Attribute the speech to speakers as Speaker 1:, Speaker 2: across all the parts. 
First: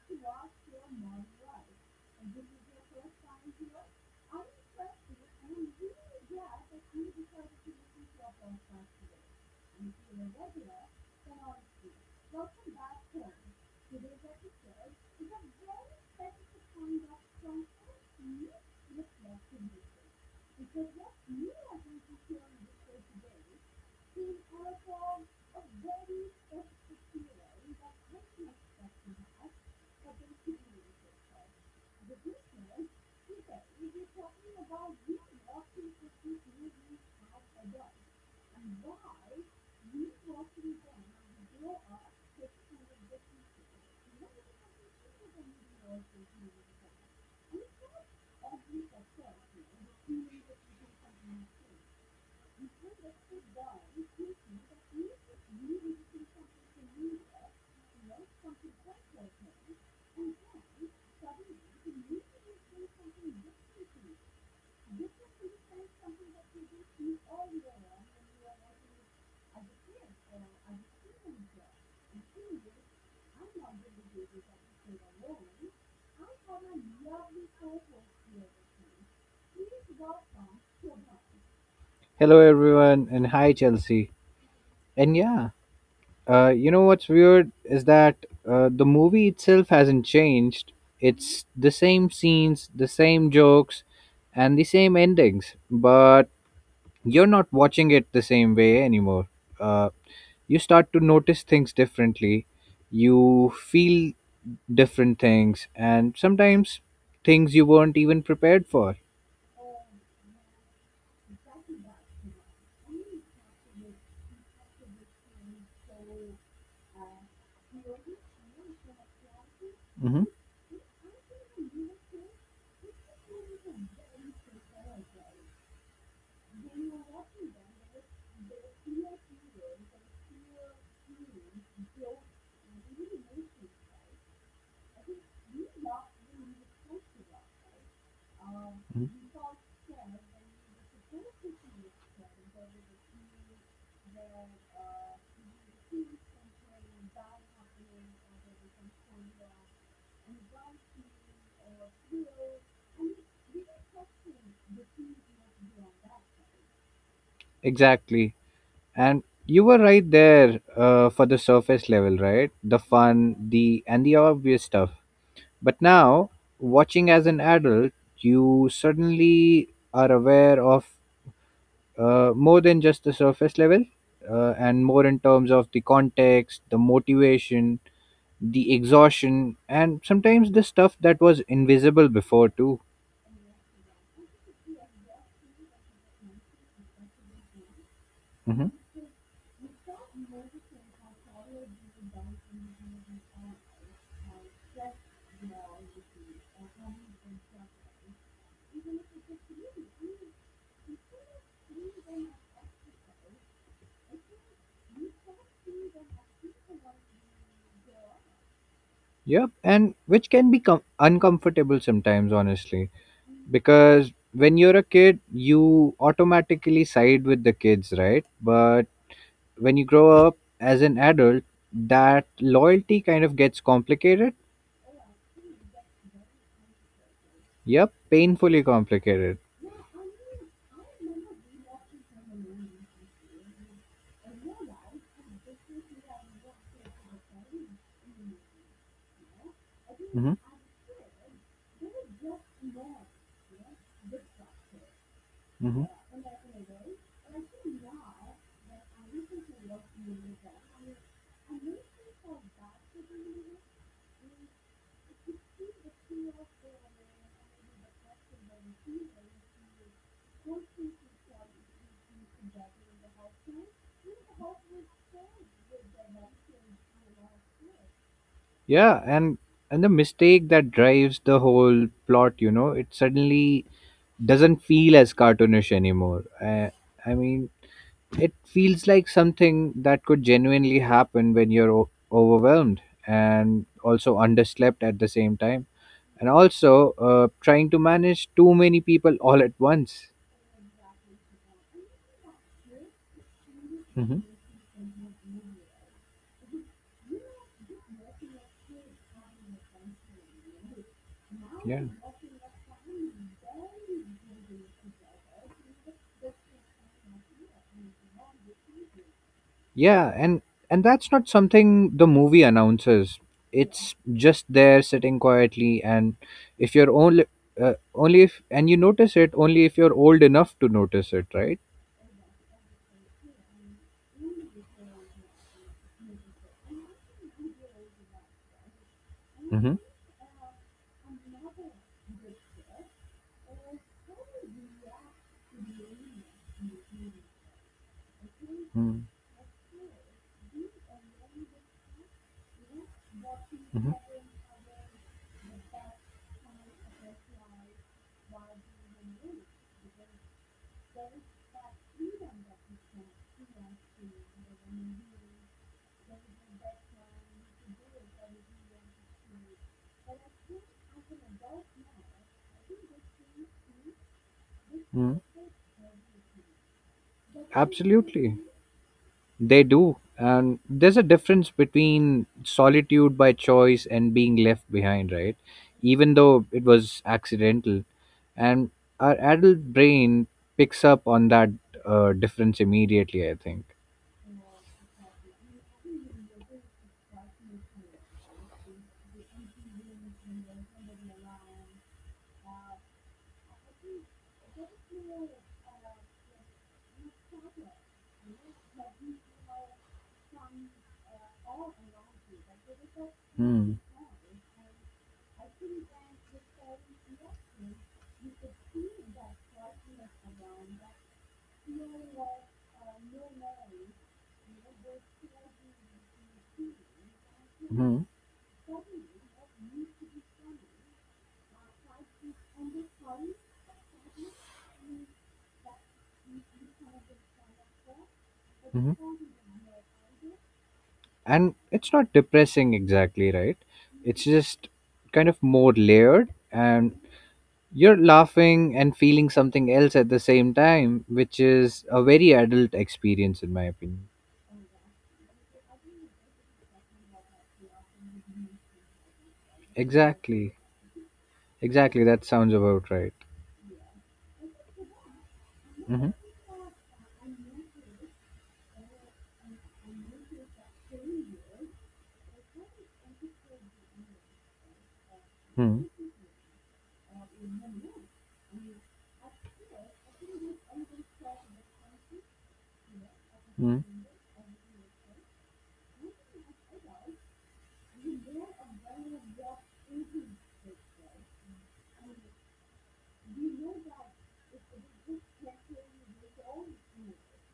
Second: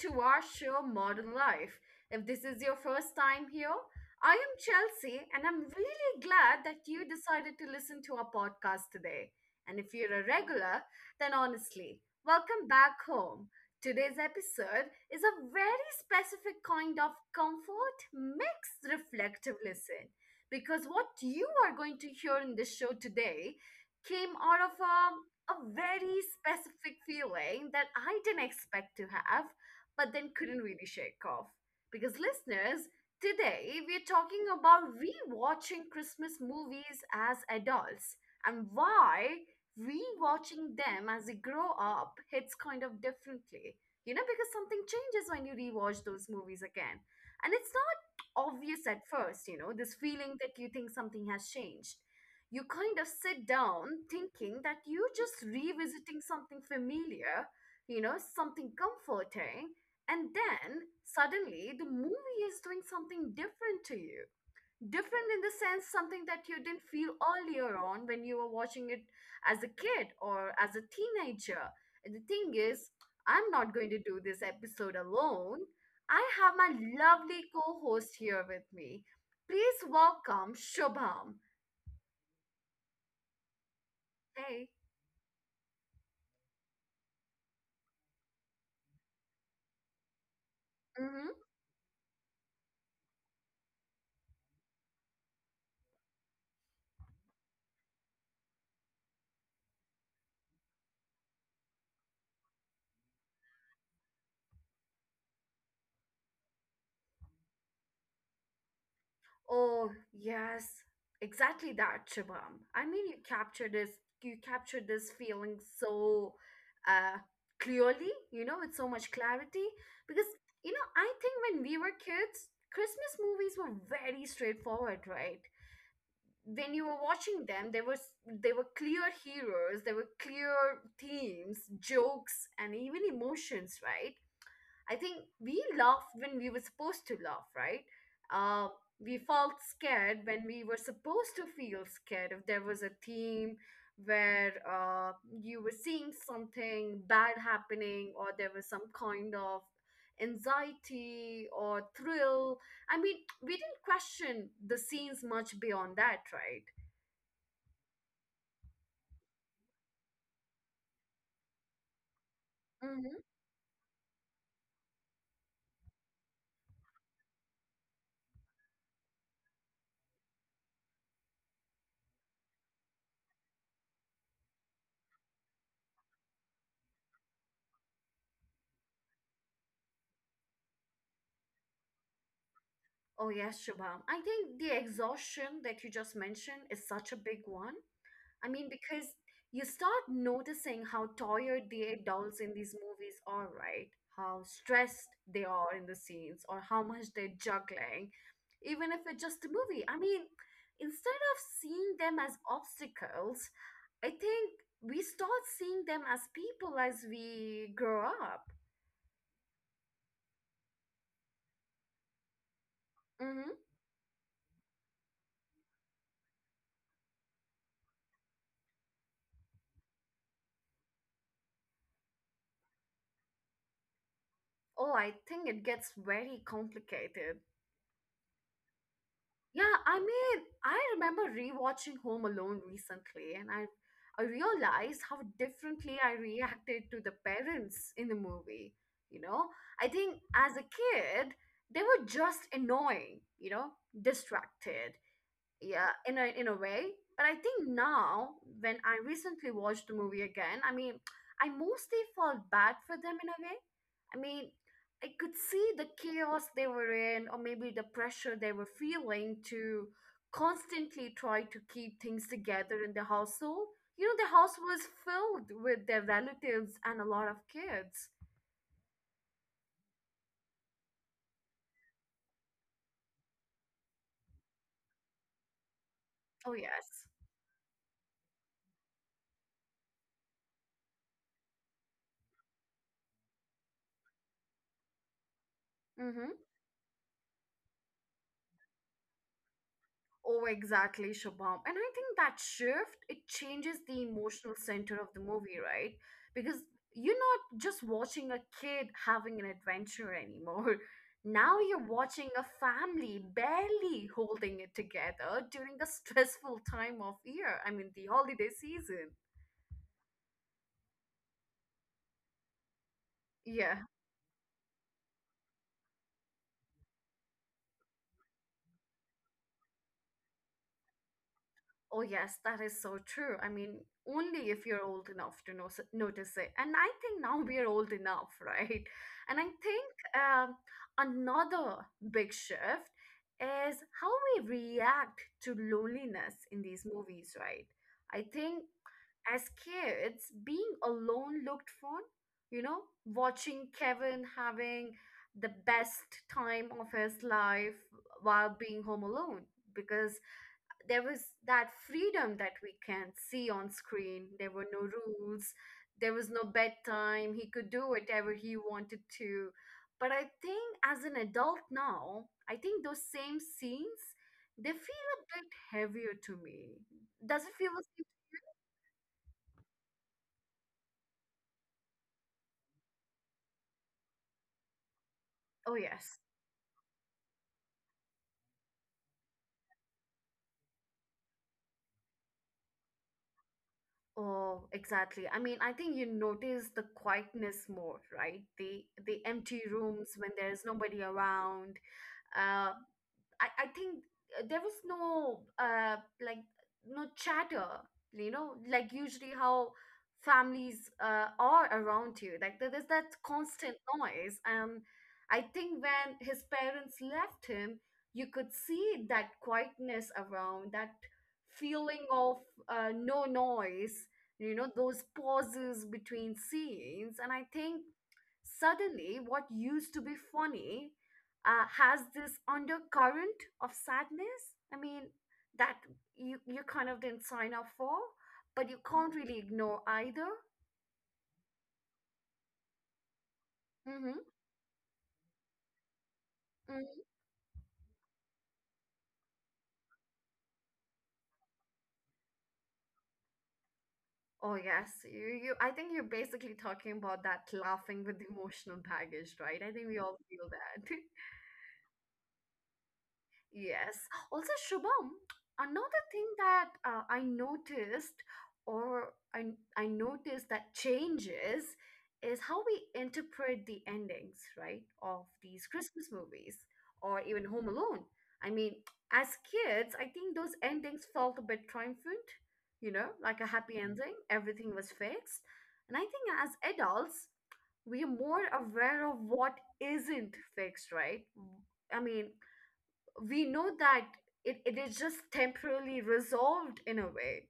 Speaker 1: to our show, Modern Life. If this is your first time here, I am Chelsea, and I'm really glad that you decided to listen to our podcast today. And if you're a regular, then honestly, welcome back home. Today's episode is a very specific kind of comfort mixed reflective listen because what you are going to hear in this show today came out of a very specific feeling that I didn't expect to have, but then couldn't really shake off. Because, listeners, today we're talking about rewatching Christmas movies as adults and why rewatching them as you grow up hits kind of differently. You know, because something changes when you rewatch those movies again. And it's not obvious at first, you know, this feeling that you think something has changed, you kind of sit down thinking that you're just revisiting something familiar, you know, something comforting, and then suddenly the movie is doing something different to you. Different in the sense something that you didn't feel earlier on when you were watching it as a kid or as a teenager. And the thing is, I'm not going to do this episode alone. I have my lovely co host here with me. Please welcome Shubham.
Speaker 2: Hello everyone and hi Chelsea.
Speaker 1: Hey.
Speaker 2: And yeah, what's weird is that the movie itself hasn't changed.
Speaker 1: Mhm.
Speaker 2: It's the same scenes, the same jokes, and the same endings, but you're not watching it the same way anymore. Uh, you start to notice things differently, you feel different things, and sometimes things you weren't even prepared for.
Speaker 1: Oh, yes, exactly that, Shubham. I mean, you captured this feeling so uh, clearly, you know, with so much clarity.
Speaker 2: hmm
Speaker 1: Because, you know, I think when we were kids, Christmas movies were very straightforward, right? When you were watching them, there were clear heroes, there were clear themes, jokes, and even emotions, right? I think we laughed when we were supposed to laugh, right? Uh, we felt scared when we were supposed to feel scared. If there was a theme where you were seeing something bad happening, or there was some kind of anxiety or thrill, I mean, we didn't question the scenes much beyond that, right?
Speaker 2: Exactly. And you were right there for the surface level, right? The
Speaker 1: hmm
Speaker 2: fun, the and the obvious stuff. But now, watching as an adult, you suddenly are aware of more than just the surface level, and more in terms of the context, the motivation, the exhaustion, and sometimes the stuff that was invisible before too.
Speaker 1: Oh, yes, Shubham. I think the exhaustion that you just mentioned is such a big one. I
Speaker 2: hmm
Speaker 1: mean, because you start noticing how tired the adults in these movies are, right? How stressed they are in the scenes, or how much they're juggling, even if it's just a movie. I mean, instead of seeing them as obstacles, I think we start seeing them as people as we grow up.
Speaker 2: Yep, and which can be uncomfortable sometimes, honestly,
Speaker 1: hmm
Speaker 2: because when you're a kid you automatically side with the kids, right? But when you grow up as an adult, that loyalty kind of gets complicated.
Speaker 1: Oh, I think it gets very complicated.
Speaker 2: Yep, painfully complicated.
Speaker 1: Yeah, I mean, I remember rewatching Home Alone recently, and I realized how differently I reacted to the parents in the movie. You know, I think
Speaker 2: hmm
Speaker 1: as a kid, they were just annoying, you know, distracted,
Speaker 2: hmm
Speaker 1: yeah, in a way, but I think now, when I recently watched the movie again, I mean, I mostly felt bad for them in a way. I mean, I could see the chaos they were in, or maybe the pressure they were feeling to constantly try to keep things together in the household. You know, the house was filled with their relatives and a lot of kids.
Speaker 2: yeah, and the mistake that drives the whole plot, you know, it suddenly doesn't feel as cartoonish anymore.
Speaker 1: Oh yes.
Speaker 2: I mean, it feels like something that could genuinely happen when you're overwhelmed and also underslept at the same time, and
Speaker 1: Mm-hmm.
Speaker 2: also trying to manage too many people all at once.
Speaker 1: Oh, exactly, Shabam. And I think that shift, it changes the
Speaker 2: hmm
Speaker 1: emotional center of the movie, right? Because you're not just watching a kid having an adventure anymore. Now
Speaker 2: yeah,
Speaker 1: you're watching a family barely holding it together during a stressful time of year. I mean, the holiday season.
Speaker 2: yeah and that's not something the movie announces.
Speaker 1: Yeah.
Speaker 2: It's just there, sitting quietly, and if you're only only if and you notice it only if you're old enough to notice it, right?
Speaker 1: Oh, yes, that is so true. I mean, only if you're old enough to know, notice it. And I think now we are old enough, right? And I
Speaker 2: Mm-hmm.
Speaker 1: think another big shift is how we react to loneliness in these movies, right? I think as kids, being alone looked fun, you know, watching
Speaker 2: Mm-hmm.
Speaker 1: Kevin having the best time of his life while being home alone because there was that freedom that we can see on screen. There were no rules, there was no bedtime. He could do whatever he wanted to. But I think as an adult now, I think those same scenes, they feel a bit heavier to me. Does it feel the same?
Speaker 2: Absolutely. They do. And there's a difference between solitude by choice and being left behind, right?
Speaker 1: Oh
Speaker 2: Even
Speaker 1: yes.
Speaker 2: though it was accidental. And our adult brain picks up on that difference immediately, I think.
Speaker 1: Oh, exactly. I mean, I think you notice the quietness more, right? The empty rooms when there's nobody around. Uh, I think there was no like no chatter, you know, like usually how families are around you. Like there's that
Speaker 2: Hmm.
Speaker 1: constant noise, and I think when his parents left him, you could see that quietness around, that feeling of no noise. You know, those pauses between scenes, and I think
Speaker 2: hmm
Speaker 1: suddenly what used to be funny has this undercurrent of sadness. I mean, that you kind of didn't sign up for, but you
Speaker 2: hmm
Speaker 1: can't really ignore either.
Speaker 2: And it's not depressing exactly, right? It's
Speaker 1: Mm-hmm.
Speaker 2: just kind of more layered, and
Speaker 1: mm
Speaker 2: you're laughing and feeling something else at the same time, which is a very adult experience, in my opinion.
Speaker 1: Oh yes, you you. I think you're basically talking about that laughing with emotional baggage, right? I think we all feel
Speaker 2: Exactly.
Speaker 1: that.
Speaker 2: Exactly. That sounds about right.
Speaker 1: Yes. Also, Shubham, another
Speaker 2: hmm
Speaker 1: thing that I noticed, or I noticed that changes, is how we interpret the endings, right, of these
Speaker 2: hmm
Speaker 1: Christmas movies or even Home Alone. I mean, as kids, I think those endings felt a bit triumphant, you know, like a happy
Speaker 2: hmm
Speaker 1: ending, everything was fixed. And I think as adults, we are more aware of what isn't fixed, right? I mean, we know that it is just temporarily resolved in a way.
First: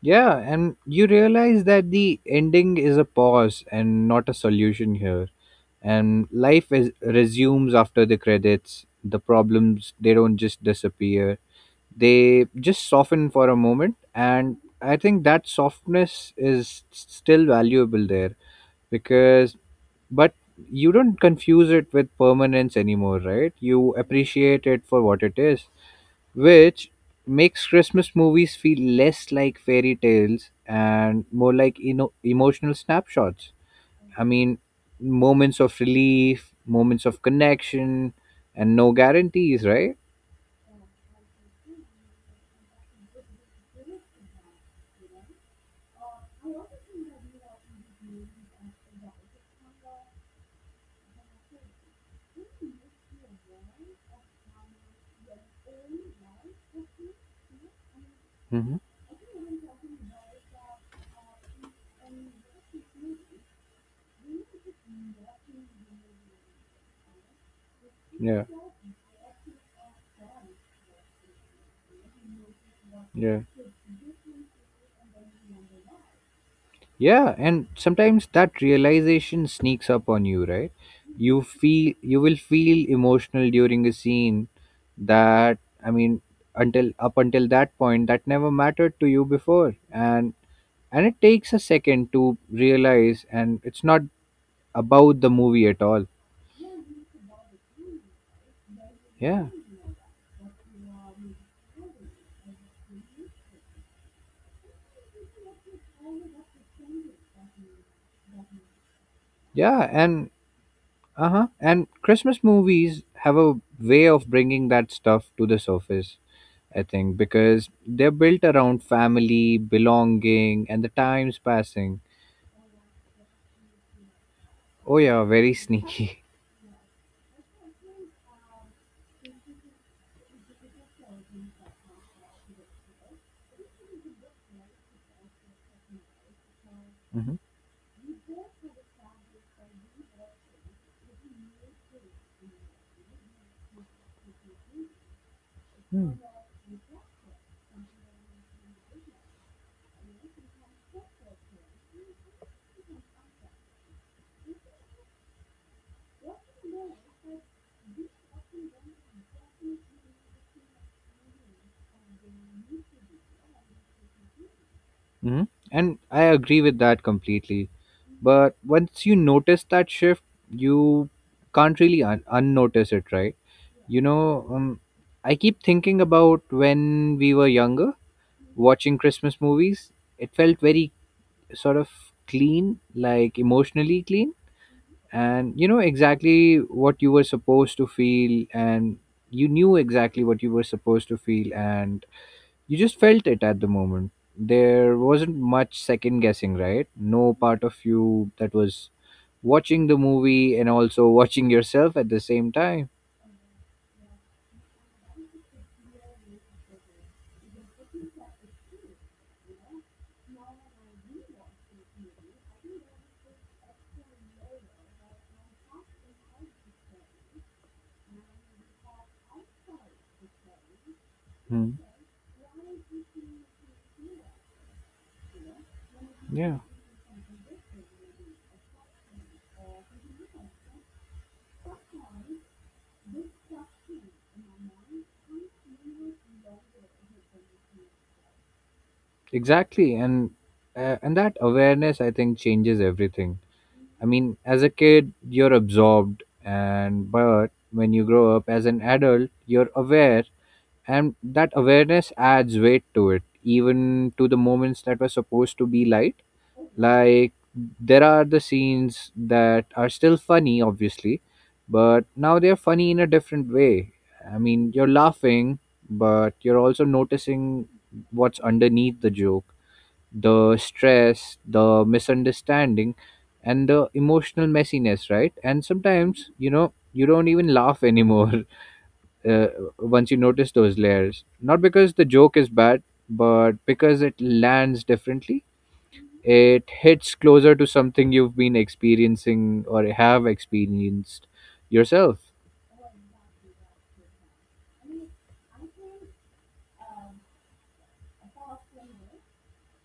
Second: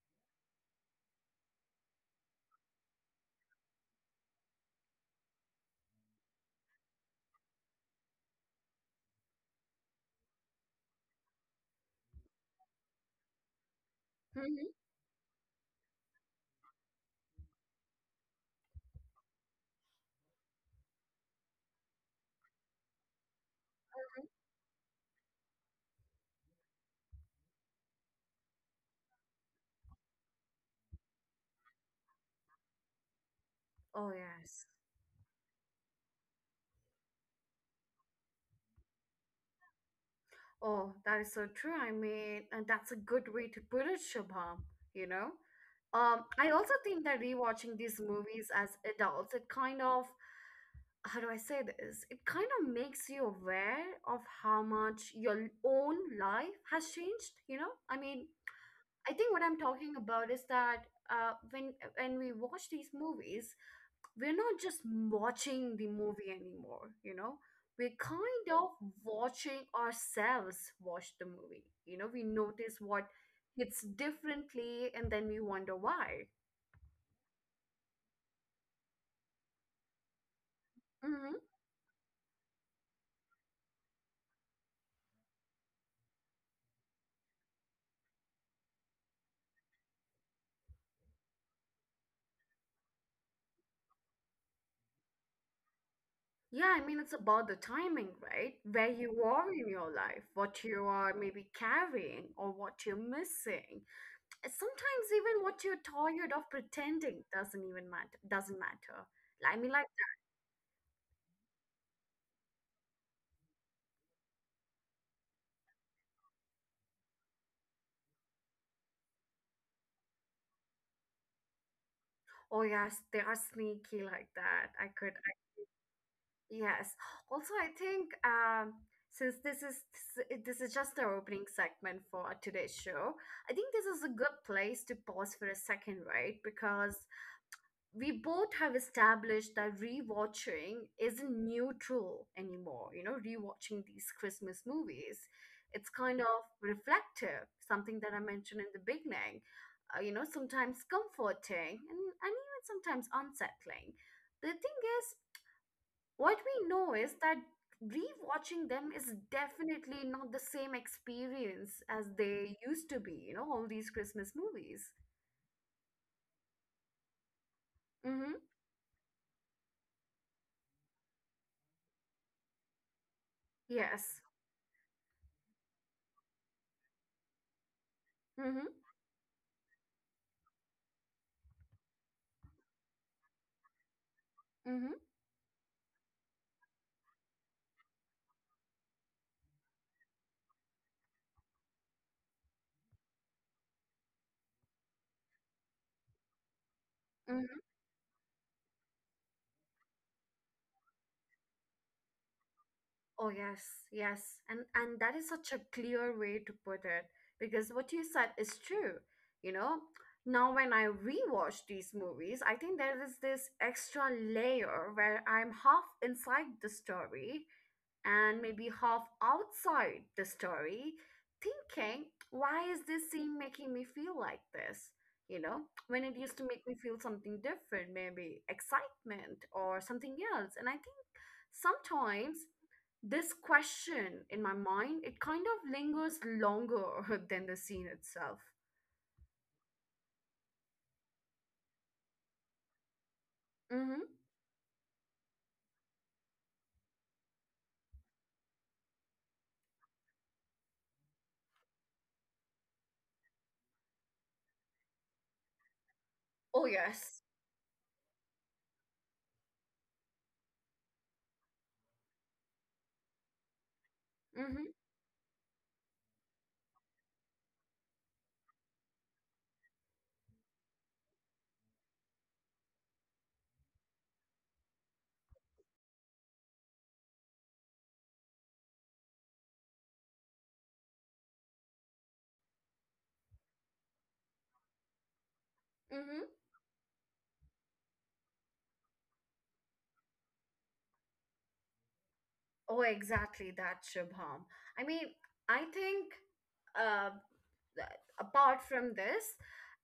Speaker 2: Yeah, and you realize that the ending is a pause and not a solution here. And life is, resumes after the credits. The problems, they don't just disappear. They just soften for a moment, and
Speaker 1: hmm
Speaker 2: I think that softness is still valuable there because but you don't confuse it with permanence anymore, right? You appreciate it for what it is, which makes Christmas movies feel less like fairy tales and more like emotional snapshots.
Speaker 1: Oh,
Speaker 2: I mean,
Speaker 1: yes.
Speaker 2: moments of relief, moments of connection, and no guarantees, right?
Speaker 1: Oh, that is so true. I mean, and that's a good way to put it, Shubham, you know? I also think that rewatching these movies as adults, it kind of, how do I say this? It kind of makes you aware of how much your own life has changed, you know? I mean,
Speaker 2: hmm
Speaker 1: I think what I'm talking about is that uh, when when we watch these movies, we're not just watching the movie anymore, you know? We're
Speaker 2: yeah
Speaker 1: kind of watching ourselves watch the movie. You know, we notice what
Speaker 2: yeah
Speaker 1: hits differently and then we wonder why.
Speaker 2: Yeah, and sometimes that realization sneaks up on you, right?
Speaker 1: hmm
Speaker 2: You will feel emotional during a scene that, I mean until up until that point, that never mattered to you before, and it takes a second to realize, and it's not about the movie at all.
Speaker 1: Yeah, I mean, it's about the timing, right? Where you
Speaker 2: Yeah.
Speaker 1: are in your life, what you are maybe carrying or what you're missing. And sometimes even what you're tired of pretending doesn't even matter, doesn't matter. I mean, like,
Speaker 2: Yeah, and uh-huh. And Christmas movies have a way of bringing that stuff to the surface. I think, because they're built around family, belonging, and the times passing.
Speaker 1: oh yes, they are sneaky like that. I
Speaker 2: Oh,
Speaker 1: could.
Speaker 2: yeah, very sneaky.
Speaker 1: Yes. Also, I think since this is just our opening segment for today's show, I think this is a good place to pause for a second, right? Because
Speaker 2: hmm
Speaker 1: we both have established that rewatching isn't neutral anymore. You know, rewatching these Christmas movies, it's kind of reflective, something that I mentioned in the beginning. You know, sometimes comforting and even sometimes unsettling. The thing is, what we know is that rewatching them is definitely not the same experience as they used to be, you know, all these Christmas movies.
Speaker 2: hmm And I agree with that completely.
Speaker 1: Mm-hmm.
Speaker 2: But once you notice that shift, you can't really unnotice it, right? You
Speaker 1: Yes.
Speaker 2: know, I keep thinking about when we were younger,
Speaker 1: Mm-hmm.
Speaker 2: watching Christmas movies. It felt very sort of clean, like emotionally clean,
Speaker 1: Mm-hmm.
Speaker 2: and you know exactly what you were supposed to feel and you knew exactly what you were supposed to feel, and you just felt it at the moment. There wasn't much second guessing, right? No
Speaker 1: Mm-hmm.
Speaker 2: part of you that was watching the movie and also watching yourself at the same time.
Speaker 1: Oh yes, yes. And that is such a clear way to put it because what you said is true, you know. Now when I rewatch these movies, I think there is this extra layer where I'm half inside the story and maybe half outside the story,
Speaker 2: Hmm.
Speaker 1: thinking, why is this scene making me feel like this? You know, when it used to
Speaker 2: Yeah,
Speaker 1: make me feel something different, maybe excitement or something else. And I think sometimes this question in my mind, it kind of lingers longer than the scene itself.
Speaker 2: exactly, and that awareness, I think, changes everything.
Speaker 1: Mm-hmm.
Speaker 2: I mean, as a kid you're absorbed, and but when you grow up as an adult you're aware, and that awareness adds weight to it, even to the moments that were supposed to be light.
Speaker 1: Oh, yes.
Speaker 2: Like, there are the scenes that are still funny, obviously, but now they're funny in a different way. I
Speaker 1: Mm-hmm.
Speaker 2: mean, you're laughing, but you're also noticing what's underneath the joke: the stress, the misunderstanding, and the emotional messiness, right? And sometimes, you know, you don't even laugh anymore, uh, once you notice those layers. Not because the joke is bad, but because it lands differently.
Speaker 1: Mm-hmm.
Speaker 2: It hits closer to something you've been experiencing or have experienced yourself.
Speaker 1: Oh, exactly that, Shubham. I mean, I think. Uh. Apart from this,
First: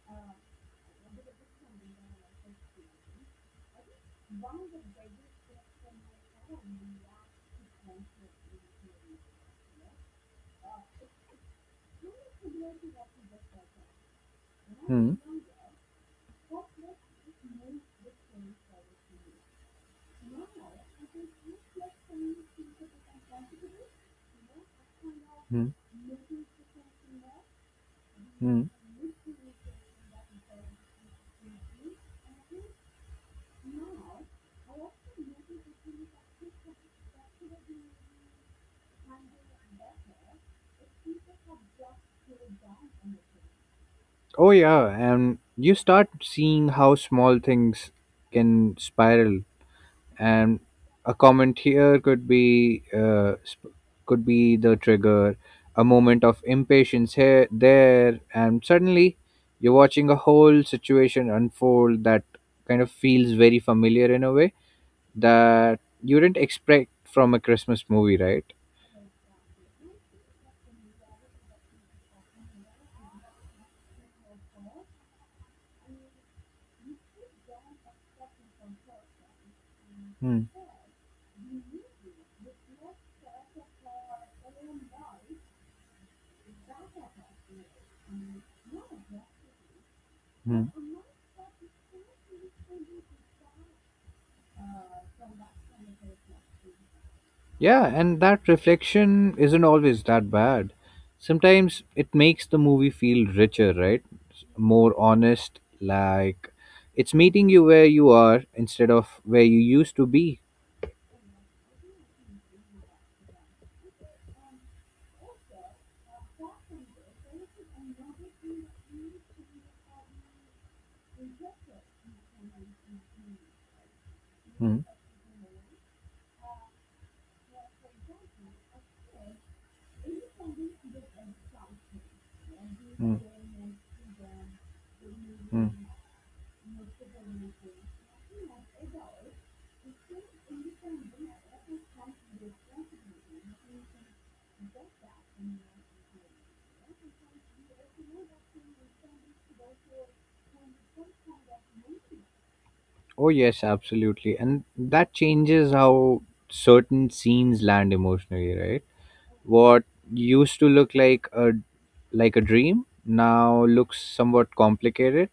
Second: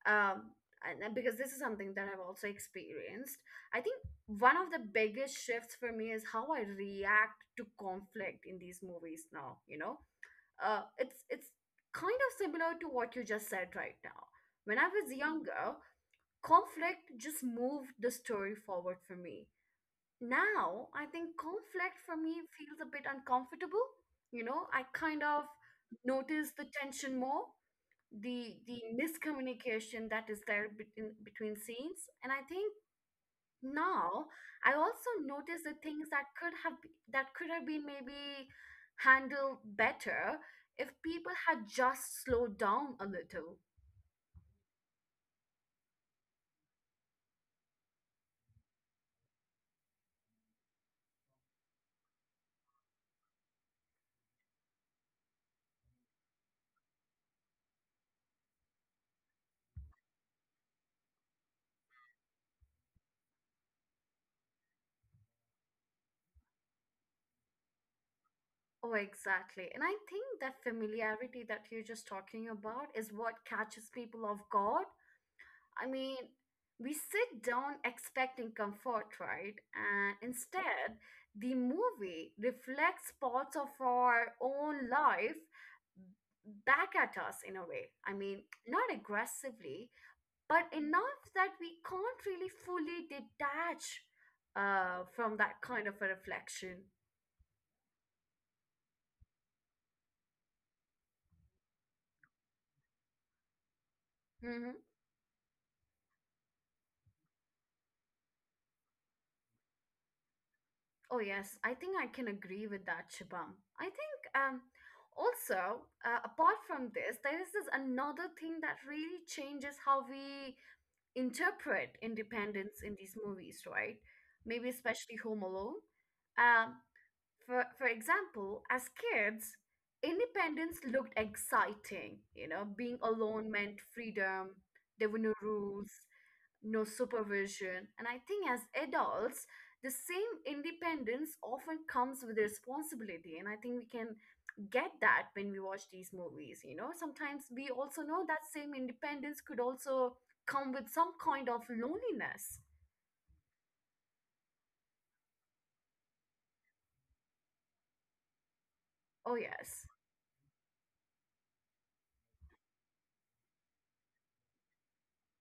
Speaker 1: um, and because this is something that I've also experienced, I think one of the biggest shifts for me is how I react to conflict in these movies now, you know. It's kind of similar to what you just said right now. When I was
Speaker 2: Hmm.
Speaker 1: younger, conflict just moved the story forward for me. Now I think conflict for me feels a bit uncomfortable. You know, I kind of
Speaker 2: Hmm.
Speaker 1: notice the tension more, the
Speaker 2: Hmm.
Speaker 1: the miscommunication that is there between scenes, and I think now I also notice the things that that could have been maybe handled better if people had just slowed down a little.
Speaker 2: Oh, yeah. And you start seeing how small things can spiral, and a comment here could be could be the trigger, a moment of impatience here there, and suddenly you're watching a whole situation unfold that kind of feels very familiar in a way that you didn't expect from a Christmas movie, right?
Speaker 1: Oh exactly, and I think that familiarity that you're just talking about is what catches people off guard. I mean, we sit down expecting comfort, right? And
Speaker 2: Hmm.
Speaker 1: instead, the movie reflects parts of our own life back at us in a way. I mean, not aggressively, but
Speaker 2: Hmm.
Speaker 1: enough that we can't really fully detach from that kind of a reflection.
Speaker 2: Yeah, and that reflection isn't always that bad. Sometimes it makes the movie feel richer, right?
Speaker 1: Mm-hmm.
Speaker 2: More honest, like it's meeting you where you are instead of where you used to be.
Speaker 1: Oh, yes, I think I can agree with that, Shubham. I think also, apart from this, there is this another thing that really changes how we interpret independence in these movies, right? Maybe
Speaker 2: Mm,
Speaker 1: especially Home Alone. Um, for example, as kids, independence looked exciting. You know, being
Speaker 2: mm,
Speaker 1: alone meant freedom, there were no
Speaker 2: mm.
Speaker 1: rules, no supervision. And I think as adults, the same independence often comes with responsibility. And I think we can get that when we watch these movies. You know, sometimes we also know that same independence could also come with some kind of loneliness.
Speaker 2: Oh, yes, absolutely. And that changes how certain scenes land emotionally, right?
Speaker 1: Oh, yes,
Speaker 2: What used to look like a dream now looks somewhat complicated,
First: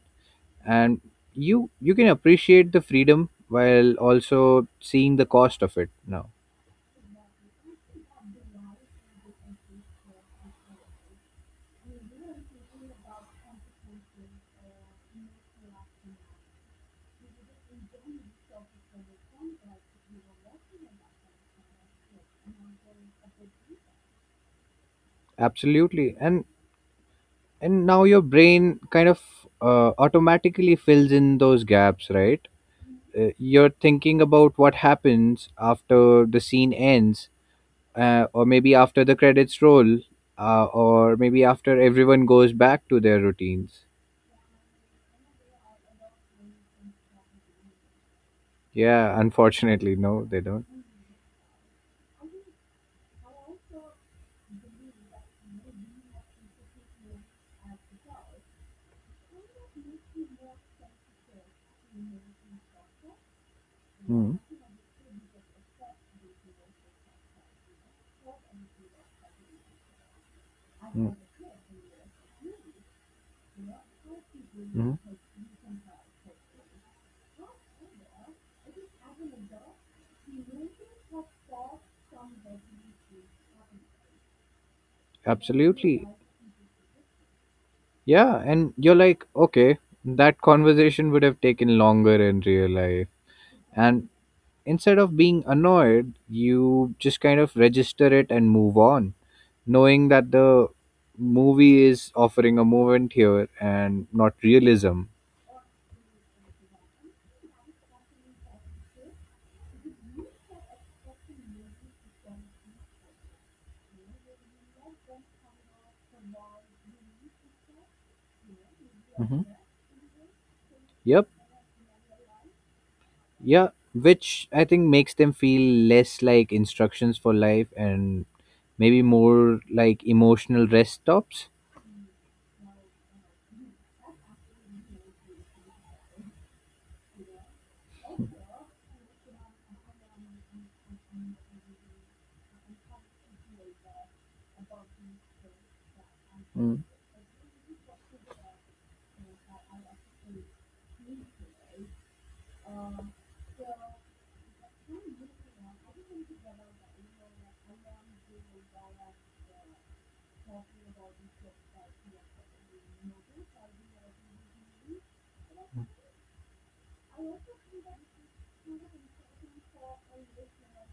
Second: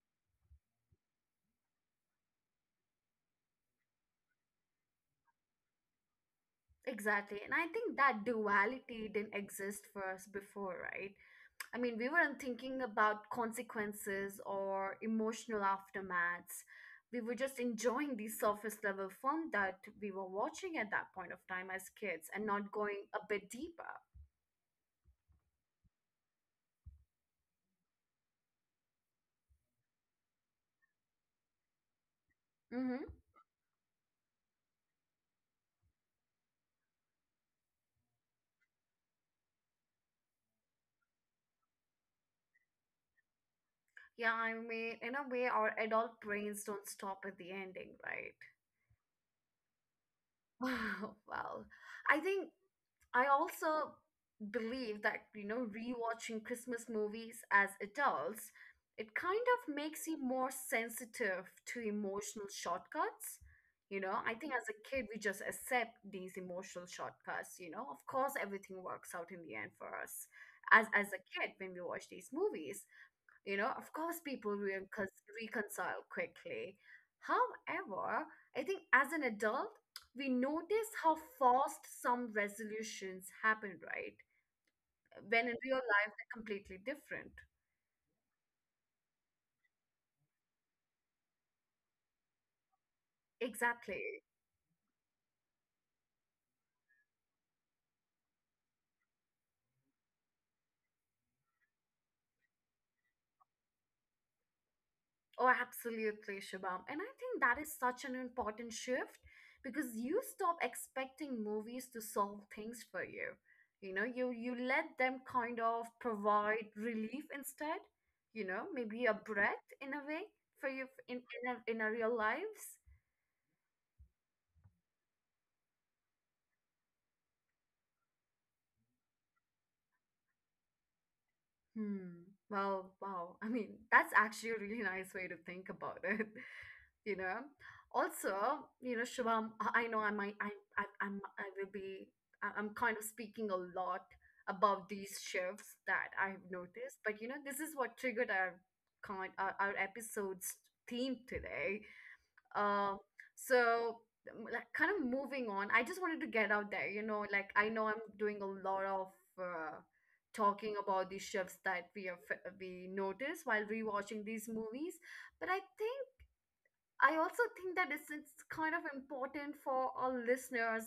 Speaker 2: and you can appreciate the freedom while also seeing the cost of it now.
Speaker 1: exactly. And I think that duality didn't exist for us before, right? I mean, we weren't thinking about consequences or emotional aftermaths. We were just enjoying the surface level film that we were watching at that point of time as kids and not going a bit deeper.
Speaker 2: Absolutely, and now your brain kind of automatically fills in those gaps, right?
Speaker 1: Hmm.
Speaker 2: You're thinking about what happens after the scene ends, or maybe after the credits roll, or maybe after everyone goes back to their routines.
Speaker 1: Yeah, I mean, in a way, our adult brains don't stop at the ending, right?
Speaker 2: Yeah, unfortunately no, they don't.
Speaker 1: Well, I think I also believe that, you know, rewatching Christmas movies as adults, it kind of makes you more sensitive to emotional shortcuts. You know,
Speaker 2: Mm-hmm.
Speaker 1: I think as a kid, we just accept these emotional shortcuts. You know, of course, everything works out in the end for us as,
Speaker 2: Mm-hmm.
Speaker 1: as a kid when we watch these movies. You know, of course, people
Speaker 2: Mm-hmm.
Speaker 1: reconcile quickly. However, I think as an adult, we notice how fast some resolutions happen, right? When in real
Speaker 2: Absolutely.
Speaker 1: life, they're completely different.
Speaker 2: Yeah, and you're like, okay, that conversation would have taken longer in real life. And
Speaker 1: Exactly.
Speaker 2: instead of being annoyed, you just kind of register it and move on, knowing that the movie is offering a moment here and not realism.
Speaker 1: Oh, absolutely, Shubham. And I think that is such an important shift because you stop expecting movies to solve things for you. You know, you let them kind of provide relief instead. You know, maybe a
Speaker 2: hmm
Speaker 1: breath in a way for you in
Speaker 2: Yep.
Speaker 1: in our real lives.
Speaker 2: Yeah. Which I think makes them feel less like instructions for life and maybe more like emotional rest stops.
Speaker 1: Hmm. Well, wow. I mean, that's actually a really nice way to think about it. You know, also, you know, Shivam, I know I might I I'm, I will be I- I'm kind of speaking a lot about these shifts that I've
Speaker 2: Mm-hmm.
Speaker 1: noticed, but you know this is what triggered our our episode's theme today. Um so m- like, kind of moving on, I just wanted to get out there, you know, like I know I'm doing a lot of uh, talking about these shifts that we notice while rewatching these movies. But I think I also think that it's kind of important for our listeners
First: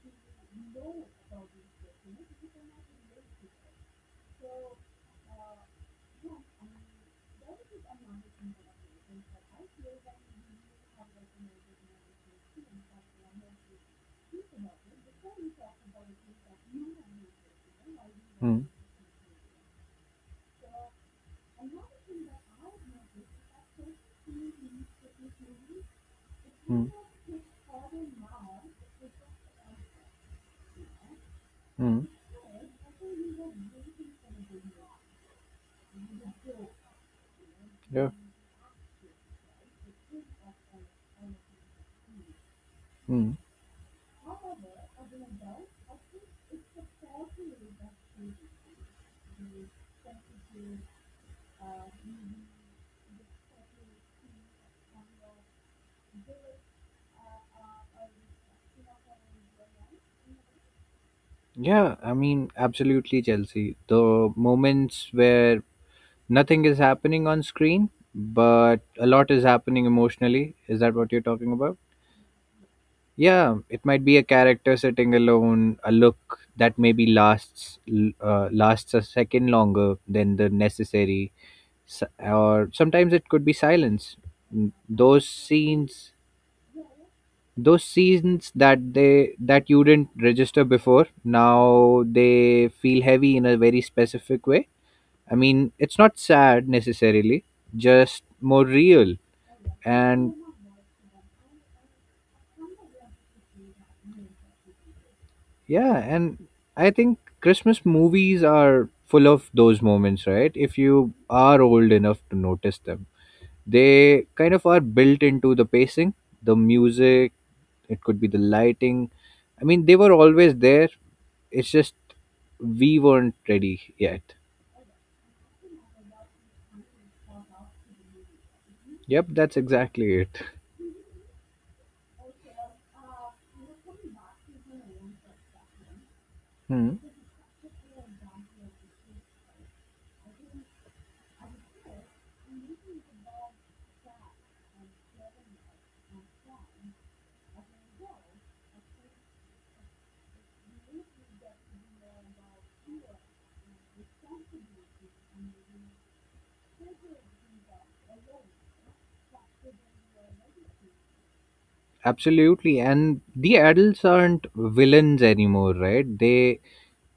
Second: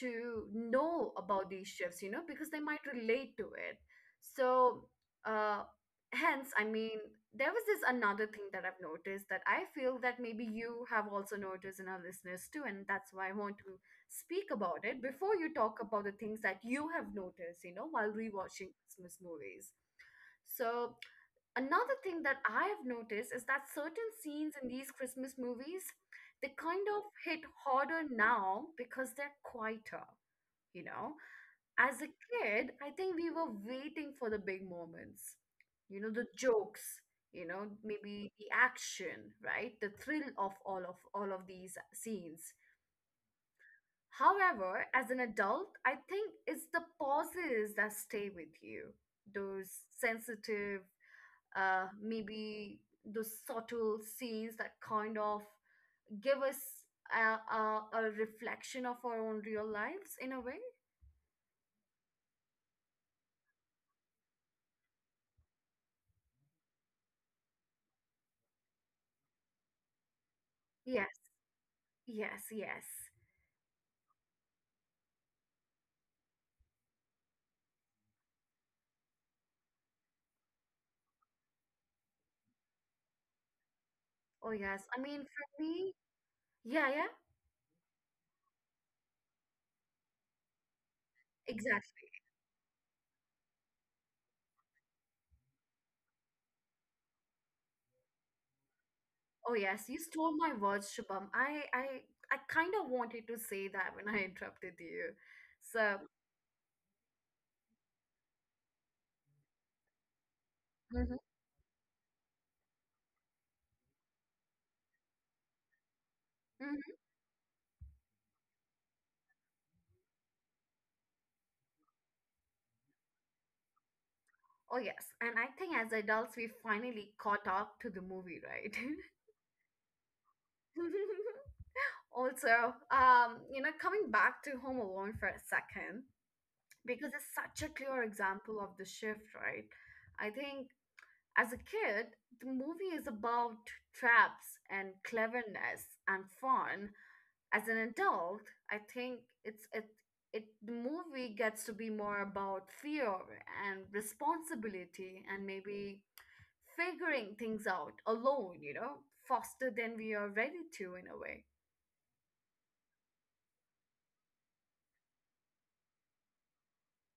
Speaker 1: to know about these shifts, you know, because they might relate to it. So, uh, hence, I mean, there was this another thing that I've noticed that I feel that maybe you have also noticed in our listeners too, and that's why I want to speak about it before you talk about the things that you have noticed, you know, while rewatching Christmas movies. So, another thing that I have noticed is that certain scenes in these Christmas movies, they kind of hit harder now because they're quieter, you know? As
Speaker 2: Mm-hmm.
Speaker 1: a kid, I think we were waiting for the big moments, you know, the jokes, you know, maybe the action, right? The thrill of all of these scenes.
Speaker 2: Yeah.
Speaker 1: However, as an adult, I think it's the pauses that stay with you. Those sensitive, maybe those subtle scenes that kind of give us a reflection of our own real lives in a way.
Speaker 2: Yeah, I mean, absolutely, Chelsea. The moments where nothing is happening on screen, but a lot is happening emotionally. Is that what
Speaker 1: Yes,
Speaker 2: you're talking about?
Speaker 1: yes, yes.
Speaker 2: Yeah, it might be a character sitting alone, a look that maybe lasts lasts a second longer than the necessary, or sometimes it could be silence.
Speaker 1: Oh, yes. I mean,
Speaker 2: Those
Speaker 1: for me,
Speaker 2: scenes,
Speaker 1: yeah, yeah,
Speaker 2: that they that you didn't register before, now
Speaker 1: exactly.
Speaker 2: they feel heavy in a very specific way. I mean, it's not sad necessarily, just more real.
Speaker 1: Oh, yes, you
Speaker 2: And
Speaker 1: stole my words, Shubham. I kind of wanted to say that when I interrupted you. So,
Speaker 2: yeah, and I think Christmas movies are full of those moments, right? If you
Speaker 1: mhm,
Speaker 2: are old enough to notice them, they kind of are built into the pacing, the
Speaker 1: mhm.
Speaker 2: music, it could be the lighting. I mean, they were always there, it's just we weren't ready yet.
Speaker 1: Oh, yes. And I think as adults, we finally caught up to the movie, right?
Speaker 2: Yep, that's exactly it.
Speaker 1: Also, you know, coming back to Home Alone for a second,
Speaker 2: Hmm.
Speaker 1: because it's such a clear example of the shift, right? I think as a kid the movie is about traps and cleverness and fun. As an adult, I think it, the movie gets to be more about fear and responsibility and maybe figuring things out alone, you know, faster than we are ready to in a way.
Speaker 2: Absolutely, and the adults aren't villains anymore, right? they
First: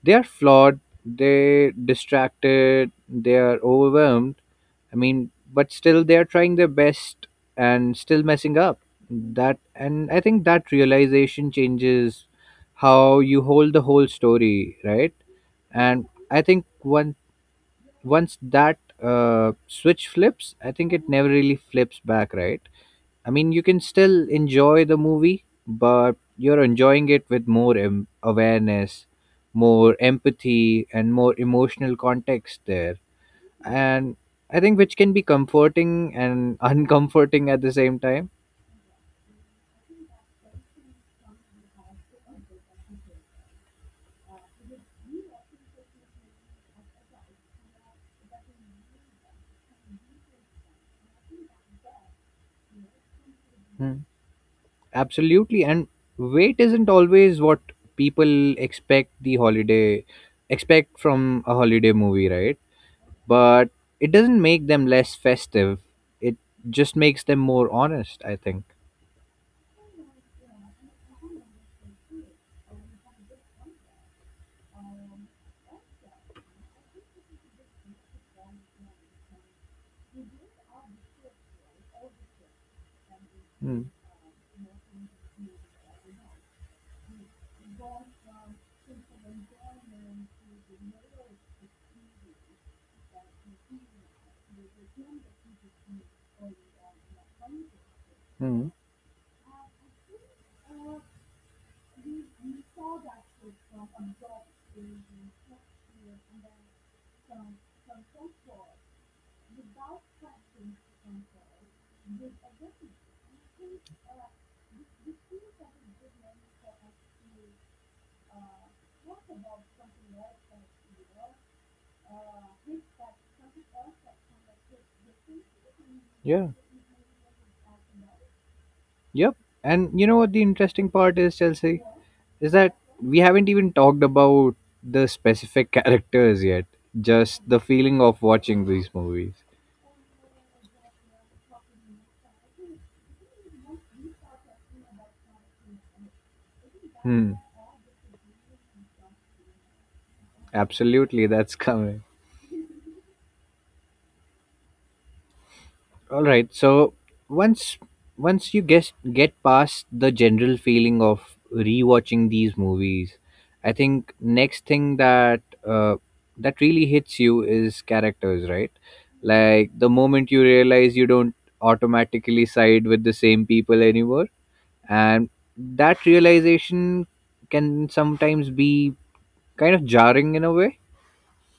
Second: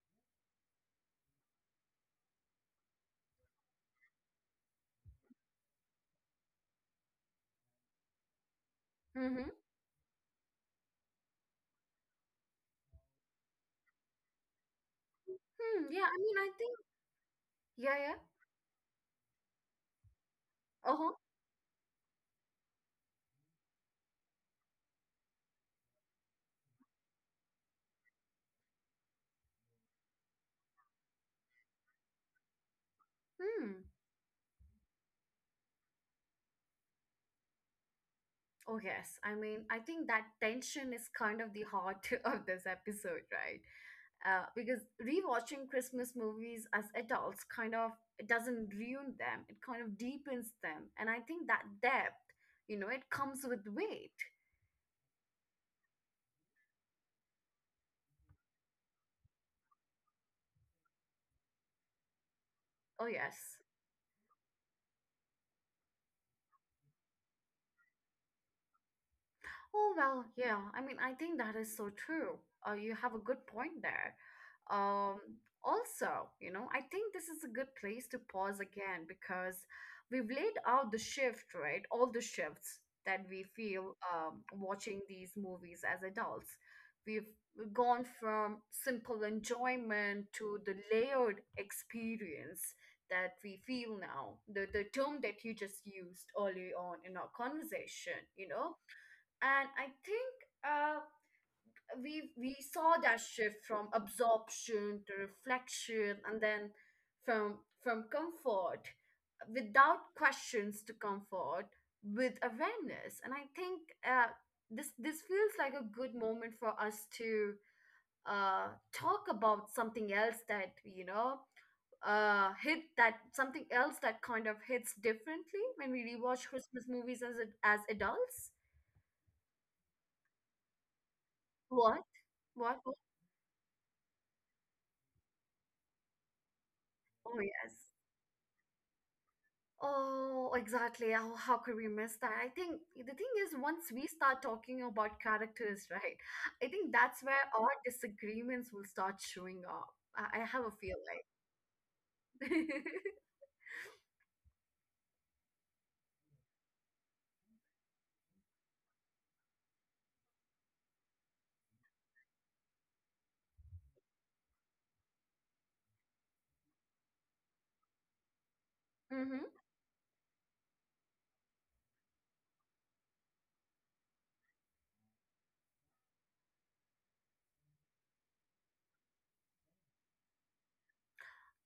Speaker 2: They are flawed, they're distracted, they are overwhelmed. I mean, but still they are trying their best and still messing up.
Speaker 1: Hmm.
Speaker 2: That and I think that realization changes how you hold the whole story, right?
Speaker 1: Hmm,
Speaker 2: And
Speaker 1: yeah, I mean,
Speaker 2: I
Speaker 1: I—
Speaker 2: think
Speaker 1: yeah, yeah.
Speaker 2: once that switch flips, I think it
Speaker 1: Uh-huh.
Speaker 2: never really flips back, right? I mean, you can still enjoy the movie, but you're enjoying it with more awareness, more empathy, and more emotional context there.
Speaker 1: Hmm.
Speaker 2: And I think which can be comforting and uncomforting at the same time.
Speaker 1: Oh, yes. I mean, I think that tension is kind of the heart of this episode, right? Because rewatching Christmas movies as adults kind of, it doesn't ruin them, it kind of deepens them. And I think that depth, you know, it comes with
Speaker 2: Hmm.
Speaker 1: weight.
Speaker 2: Absolutely. And wait isn't always what people expect the holiday expect from a holiday movie, right?
Speaker 1: Oh, yes.
Speaker 2: But it doesn't make them less festive. It just makes them more honest, I think.
Speaker 1: Oh, well, yeah. I mean, I think that is so true. You have a good point there. Um, Also, you know, I think this is a good place to pause again because we've laid out the shift, right? All the shifts that we
Speaker 2: Hmm.
Speaker 1: feel, watching these movies as adults. We've gone from simple enjoyment to the layered experience that we feel now. The term that you just used early on in our conversation, you
Speaker 2: Hmm.
Speaker 1: know, and I think, uh, we saw that shift from absorption to reflection, and then from comfort without questions to comfort with awareness. And I think, uh, this this feels like a good moment for us to uh, talk about something else that, you know, hit that something else that kind of hits differently when we rewatch
Speaker 2: Yeah.
Speaker 1: Christmas movies as as adults.
Speaker 2: Yep. And you know what the interesting part is, Chelsea,
Speaker 1: What?
Speaker 2: is
Speaker 1: What?
Speaker 2: that we haven't even talked about the specific characters yet.
Speaker 1: Oh,
Speaker 2: Just the
Speaker 1: yes.
Speaker 2: feeling of watching these movies.
Speaker 1: Oh, exactly. How could we miss that? I think the thing is, once we start talking about characters, right? I think that's
Speaker 2: Hmm.
Speaker 1: where our disagreements will start showing up. I have a
Speaker 2: Absolutely, that's coming.
Speaker 1: feeling.
Speaker 2: All right. So once once you guess get past the general feeling of rewatching these movies, I think next thing that that really hits you is characters, right?
Speaker 1: Hmm.
Speaker 2: Like, the moment you realize you don't automatically side with the same people anymore, and that realization can sometimes be kind of jarring in a way.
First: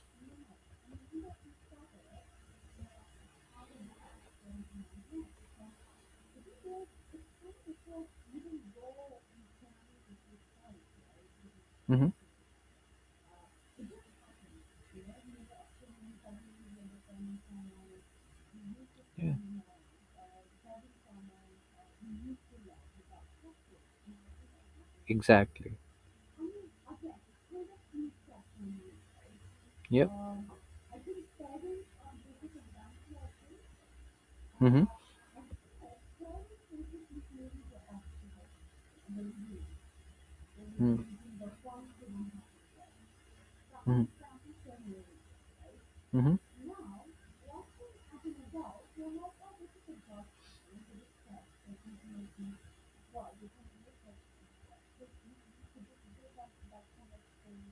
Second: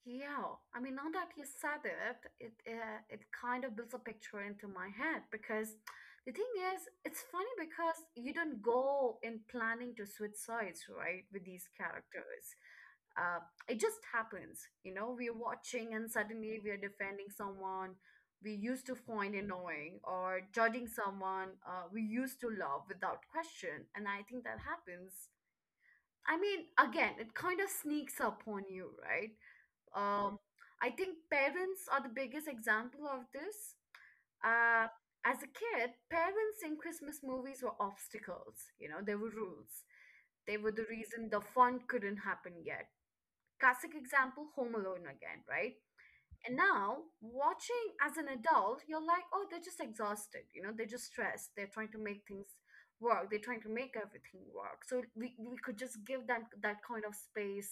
Speaker 1: Yeah, I mean, now that you said it, it, it kind of builds a picture into my head because the thing is, it's funny because you don't go in planning to switch sides, right, with these
Speaker 2: Mm-hmm.
Speaker 1: characters. Uh, it just happens, you know. We're watching, and suddenly we're defending someone we used to
Speaker 2: Yeah.
Speaker 1: find annoying or judging someone, we used to love without question. And I think that happens.
Speaker 2: Exactly.
Speaker 1: I mean, again, it kind of sneaks up on you, right?
Speaker 2: Yep.
Speaker 1: Um, I think parents are the biggest example of this.
Speaker 2: Mm-hmm.
Speaker 1: Uh, as a kid, parents in Christmas movies were obstacles, you know, they were rules. They were the
Speaker 2: Mm-hmm.
Speaker 1: reason the fun couldn't happen yet. Classic example, Home Alone again, right?
Speaker 2: Mm-hmm.
Speaker 1: And now, watching as an adult, you're like, oh, they're just exhausted, you know, they're just stressed. They're trying to make things work. They're trying to make everything work. So we could just give them that kind of space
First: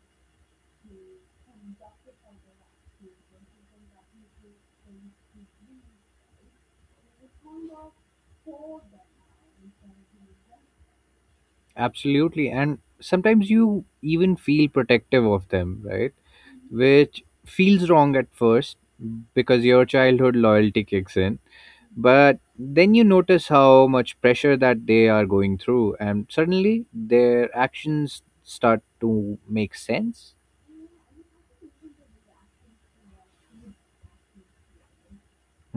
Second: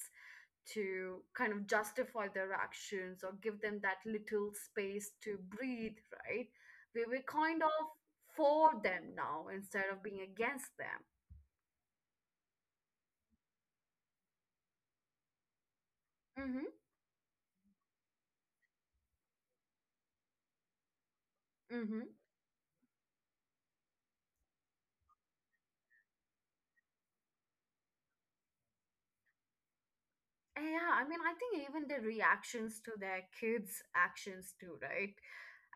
Speaker 1: to kind of justify their actions or give them that little space to breathe, right? We were kind of for them now instead of being against them.
Speaker 2: Absolutely. And sometimes you even feel protective of them, right?
Speaker 1: Mm-hmm.
Speaker 2: Which feels wrong at first because your childhood loyalty kicks in.
Speaker 1: Mm-hmm.
Speaker 2: But then you notice how much pressure that they are going through, and suddenly their actions start to make sense.
Speaker 1: Yeah, I mean, I think even the reactions to their kids' actions too, right?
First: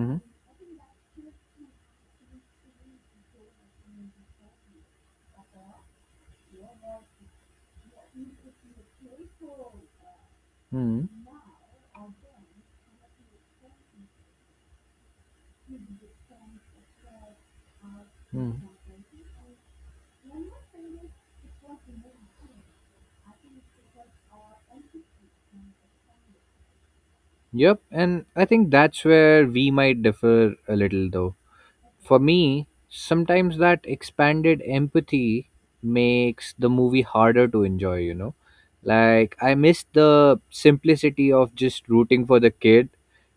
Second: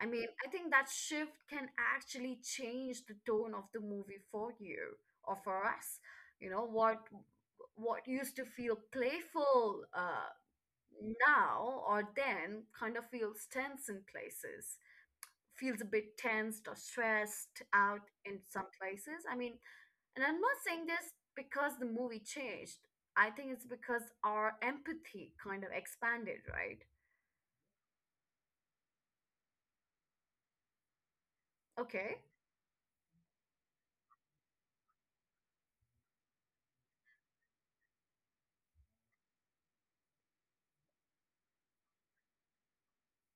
Speaker 1: I mean, I think that shift can actually change the tone of the movie for you or for us. You know, what used to feel playful,
Speaker 2: hmm
Speaker 1: now or then kind of feels tense in places, feels a bit tensed or stressed out in some
Speaker 2: hmm
Speaker 1: places, I mean. And I'm not saying this because the movie changed. I think it's because our empathy kind of expanded, right?
Speaker 2: Yep. And I think that's where we might differ a little, though. For
Speaker 1: Okay.
Speaker 2: me, sometimes that expanded empathy makes the movie harder to enjoy, you know? Like, I miss the simplicity of just rooting for the kid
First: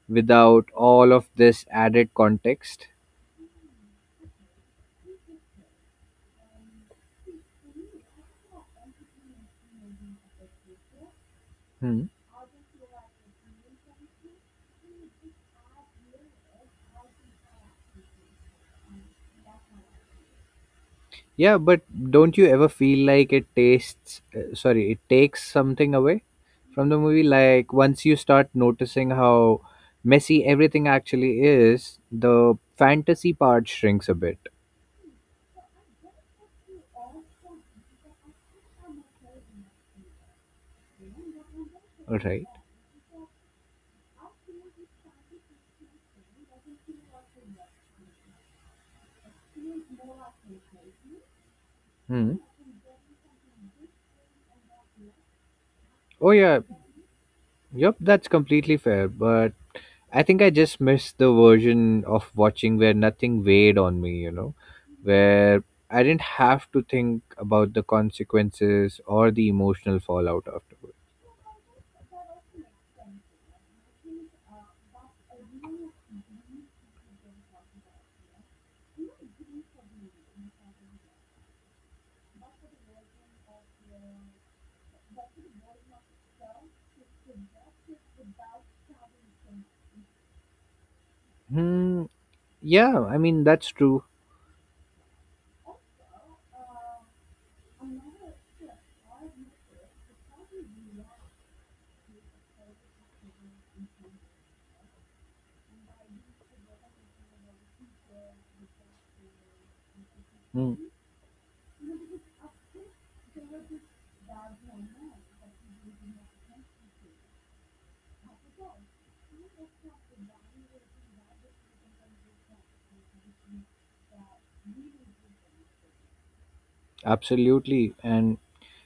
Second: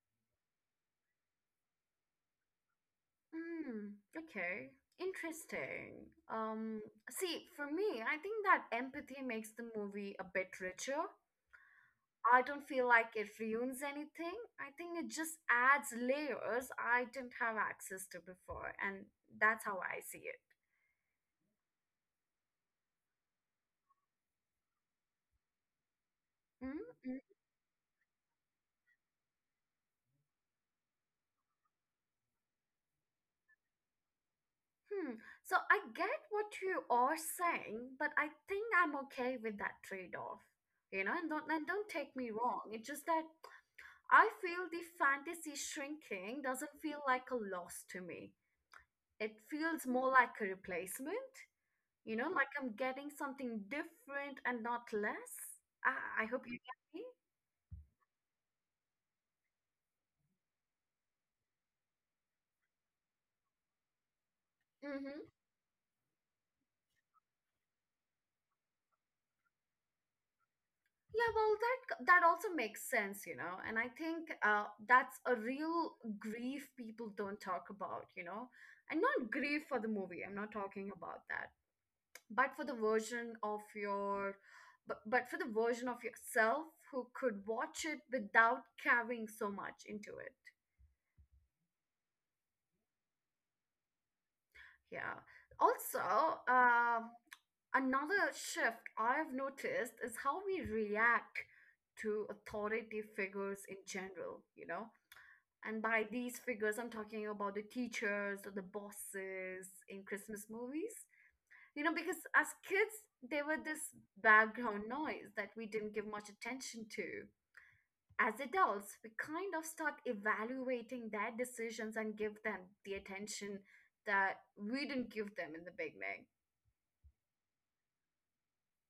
Speaker 2: without all of this added context.
Speaker 1: Mm, okay, interesting. um See, for me, I think that empathy makes the movie a bit richer.
Speaker 2: Hmm.
Speaker 1: I don't feel like it ruins anything. I think it just adds layers I didn't have access to before, and that's how I see it.
Speaker 2: Yeah, but don't you ever feel like it tastes, sorry, it takes something away from the
Speaker 1: Mm-hmm.
Speaker 2: movie? Like, once you start noticing how messy everything actually is, the fantasy part shrinks a bit,
Speaker 1: So I get what you are saying, but I think I'm okay with that trade-off. You know, and don't take me
Speaker 2: right?
Speaker 1: wrong. It's just that I feel the fantasy shrinking doesn't feel like a loss to me. It feels more like a replacement. You know,
Speaker 2: Hmm.
Speaker 1: like I'm getting something different and not less. I
Speaker 2: Oh
Speaker 1: hope you
Speaker 2: yeah,
Speaker 1: get me.
Speaker 2: yep, that's completely fair, but I think I just missed the version of watching where nothing weighed on me, you know,
Speaker 1: Mm-hmm.
Speaker 2: where I didn't have to think about the consequences or the emotional fallout afterward.
Speaker 1: Yeah, well, that that also makes sense, you know. And I think, that's a real grief people don't talk about, you know. And not grief for the movie. I'm not talking about that, but for the version of your, but for the version of yourself who could watch it without carrying so much into it.
Speaker 2: Hmm, yeah, I mean that's true.
Speaker 1: Yeah. Also, another shift I've noticed is how we react to authority figures in general, you know. And by these figures, I'm talking about the teachers or the bosses in Christmas
Speaker 2: Hmm,
Speaker 1: movies. You know, because as kids, they were this background noise that we didn't give much attention to. As adults, we kind of start evaluating their decisions and give them the attention that we didn't give them in the beginning.
Speaker 2: absolutely. And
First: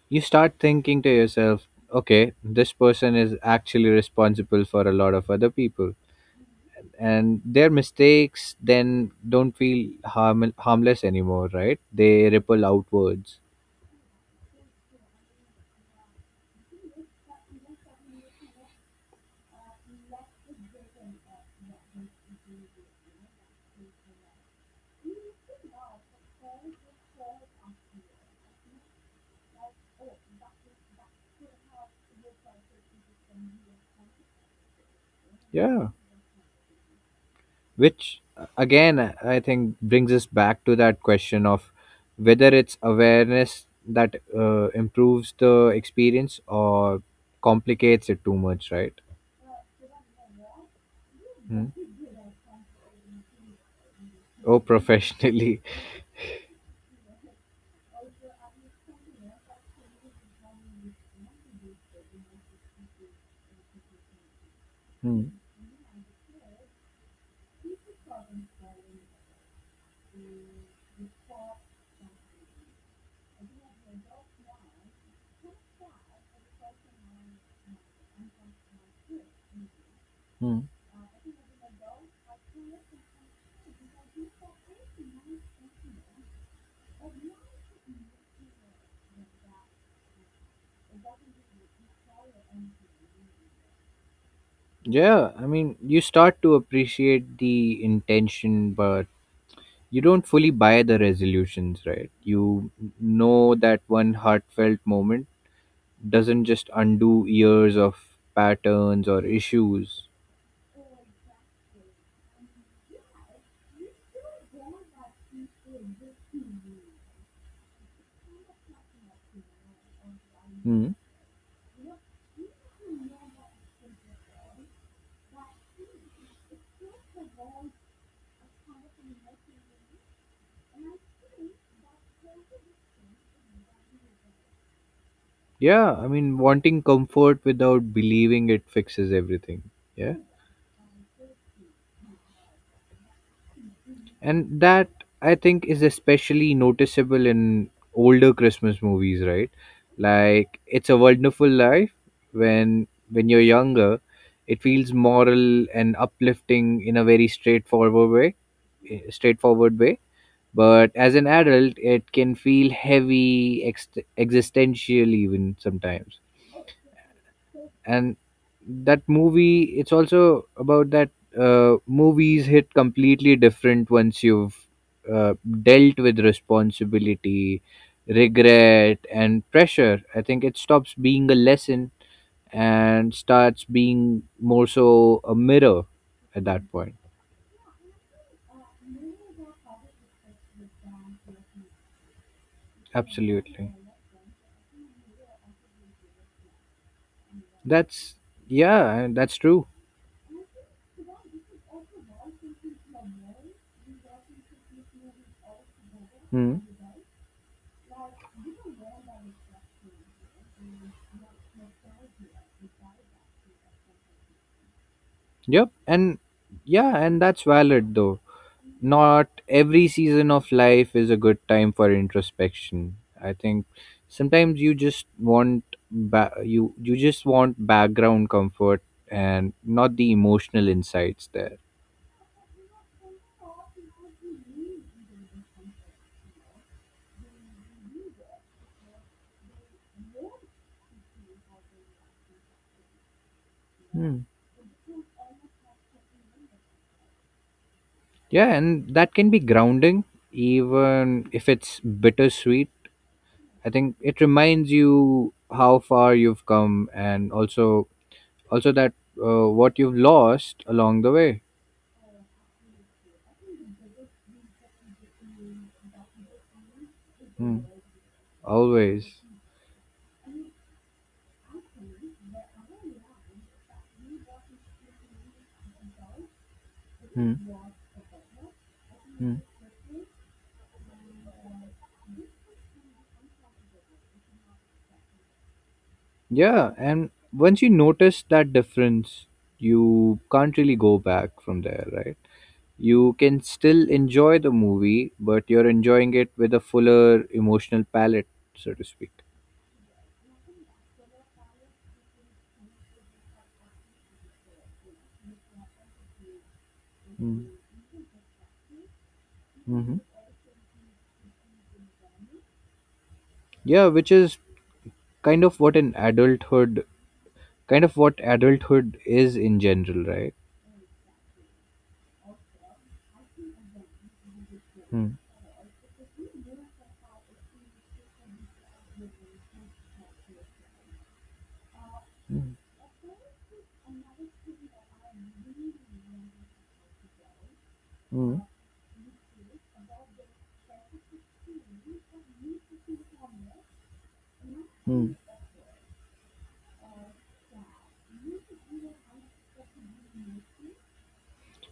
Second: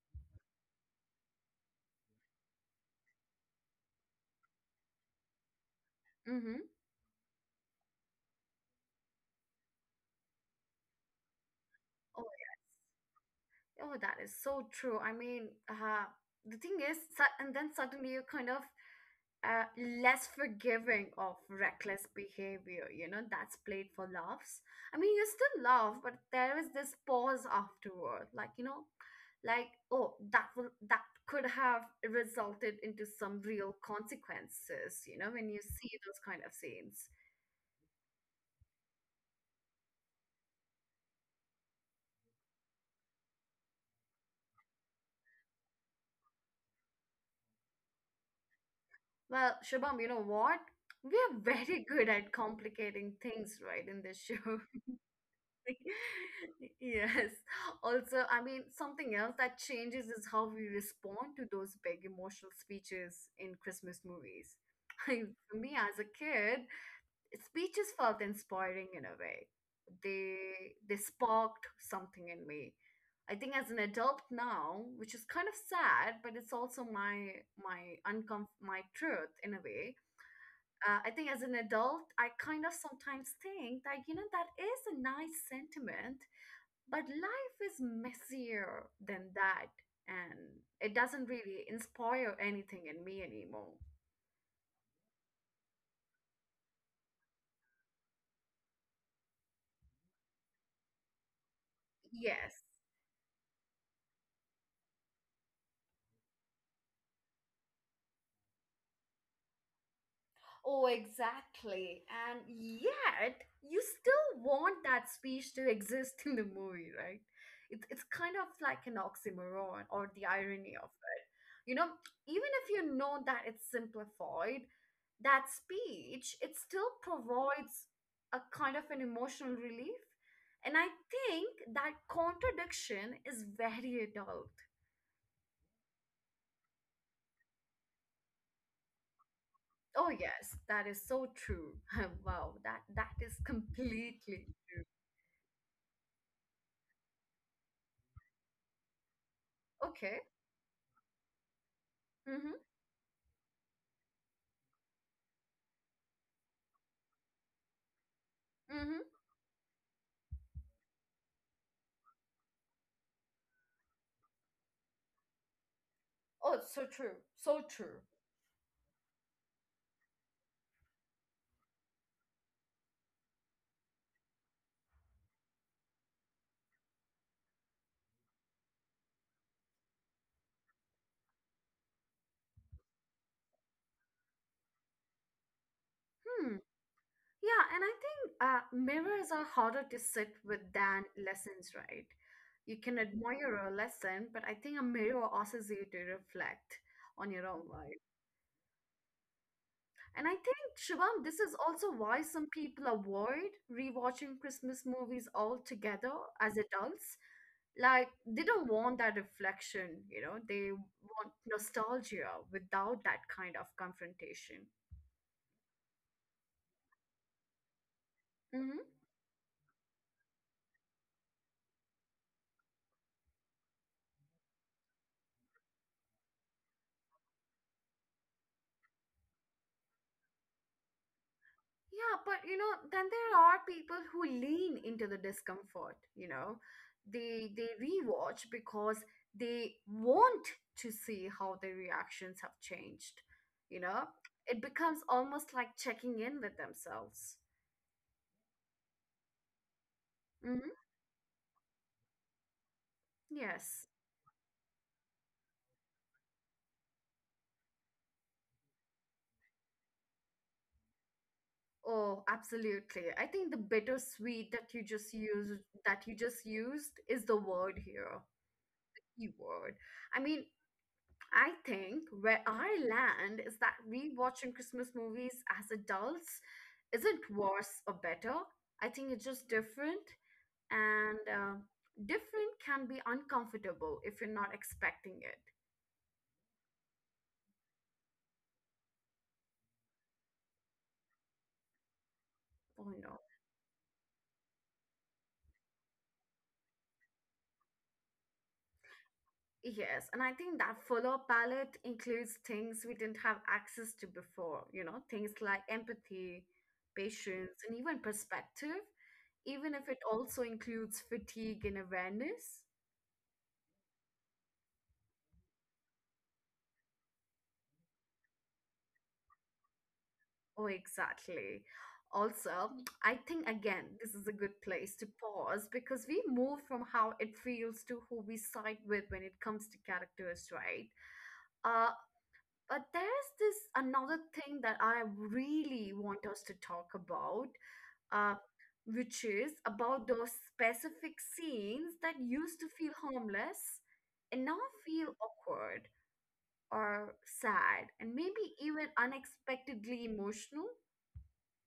Speaker 2: you start thinking to yourself, okay, this person is actually responsible for a lot of other people,
Speaker 1: Mm-hmm.
Speaker 2: and their mistakes then don't feel harmless anymore, right? They ripple outwards.
Speaker 1: Oh, that is so true. I mean, the thing is, su- and then suddenly you're kind of, uh, less forgiving of reckless behavior, you know, that's played for laughs. I mean, you still laugh, but there is this pause afterward, like, you know, like, oh, that could have resulted into some real consequences, you know, when you
Speaker 2: Yeah,
Speaker 1: see those kind of scenes.
Speaker 2: which again, I think brings us back to that question of whether it's awareness that improves the experience or complicates it too much, right?
Speaker 1: Well, Shubham, you know what? We're
Speaker 2: Hmm.
Speaker 1: very good at complicating things, right, in this
Speaker 2: Oh,
Speaker 1: show.
Speaker 2: professionally.
Speaker 1: Yes. Also, I mean, something else that changes is how we respond to those big emotional speeches in Christmas movies.
Speaker 2: Hmm.
Speaker 1: I, for me, as a kid, speeches felt inspiring in a way. They sparked something in me. I think as an adult now, which is kind of sad, but it's also my my truth in a way.
Speaker 2: Hmm.
Speaker 1: I think as an adult, I kind of sometimes think that, you know, that is a nice sentiment but life is messier than that, and it doesn't really inspire anything in me anymore.
Speaker 2: Yeah, I mean, you start to appreciate the intention, but you don't fully buy the resolutions, right? You
Speaker 1: Yes.
Speaker 2: know that one heartfelt moment doesn't just undo years of patterns or issues.
Speaker 1: Oh, exactly. And yet, you still want that speech to exist in the movie, right? It's kind of like an oxymoron or the irony
Speaker 2: Hmm.
Speaker 1: of you know, even if you know that it's simplified, that speech, it still provides a kind of an emotional relief. And I think that contradiction is very adult.
Speaker 2: Yeah, I mean, wanting comfort without believing it fixes everything.
Speaker 1: Oh
Speaker 2: Yeah.
Speaker 1: yes, that is so true. Wow, that is completely
Speaker 2: And that, I think, is especially noticeable in older Christmas movies, right?
Speaker 1: okay.
Speaker 2: Like It's a Wonderful Life.
Speaker 1: Mm-hmm.
Speaker 2: When you're younger, it feels moral and uplifting in a very straightforward way,
Speaker 1: Mm-hmm.
Speaker 2: straightforward way. But as an adult, it can feel heavy, existential even sometimes.
Speaker 1: Oh, so true. So true.
Speaker 2: And that movie, it's also about that. Movies hit completely different once you've uh, dealt with responsibility, regret and pressure. I think it stops being a lesson and starts being more so a mirror at
Speaker 1: Hmm.
Speaker 2: that point.
Speaker 1: Yeah, and I think mirrors are harder to sit with than lessons, right? You can admire
Speaker 2: Absolutely.
Speaker 1: a lesson, but I think a mirror asks you to reflect on your own life.
Speaker 2: That's, yeah, that's true.
Speaker 1: And I think, Shubham, this is also why some people avoid rewatching Christmas movies altogether
Speaker 2: Hmm.
Speaker 1: as adults. Like, they don't want that reflection, you know, they want nostalgia without that kind of confrontation.
Speaker 2: Yep. And yeah, and that's valid though.
Speaker 1: Mm-hmm.
Speaker 2: Not every season of life is a good time for introspection. I think sometimes you just want you just want background comfort and not the emotional insights there.
Speaker 1: Yeah, but you know, then there are people who lean into the discomfort, you know. They rewatch because they want to see how their reactions have changed, you know.
Speaker 2: Hmm.
Speaker 1: It becomes almost like checking in with themselves.
Speaker 2: Yeah, and that can be grounding,
Speaker 1: Hmm.
Speaker 2: even if it's bittersweet. I think
Speaker 1: Yes.
Speaker 2: it reminds you how far you've come, and also that what you've lost along the way.
Speaker 1: Oh, absolutely. I think the bittersweet that you just used is the
Speaker 2: Hmm.
Speaker 1: word here.
Speaker 2: Always.
Speaker 1: Keyword. I mean, I think where I land is that rewatching Christmas movies as adults isn't
Speaker 2: Hmm.
Speaker 1: worse or better. I think it's just different, and different can be uncomfortable if you're not expecting it.
Speaker 2: Yeah, and once you notice that difference, you can't really go back from there, right?
Speaker 1: Oh
Speaker 2: You
Speaker 1: no.
Speaker 2: can still enjoy the movie, but you're enjoying it with a fuller emotional palette, so to speak.
Speaker 1: Yes, and I think that fuller palette includes things we didn't have access to before, you know, things like empathy,
Speaker 2: Mm-hmm.
Speaker 1: patience, and even perspective, even if
Speaker 2: Mm-hmm.
Speaker 1: it also includes fatigue and awareness.
Speaker 2: Yeah, which is kind of what an adulthood, kind of what adulthood is in general, right?
Speaker 1: Oh, exactly. Also, I think again, this is a good place to
Speaker 2: Mm.
Speaker 1: pause because we move from how it feels to who we side with when it comes to characters, right? Uh,
Speaker 2: Mm.
Speaker 1: but there's this another thing that I really want us to talk about, uh,
Speaker 2: Mm.
Speaker 1: which is about those specific scenes that used to feel harmless and now
Speaker 2: Mm.
Speaker 1: feel awkward or sad and maybe even unexpectedly emotional.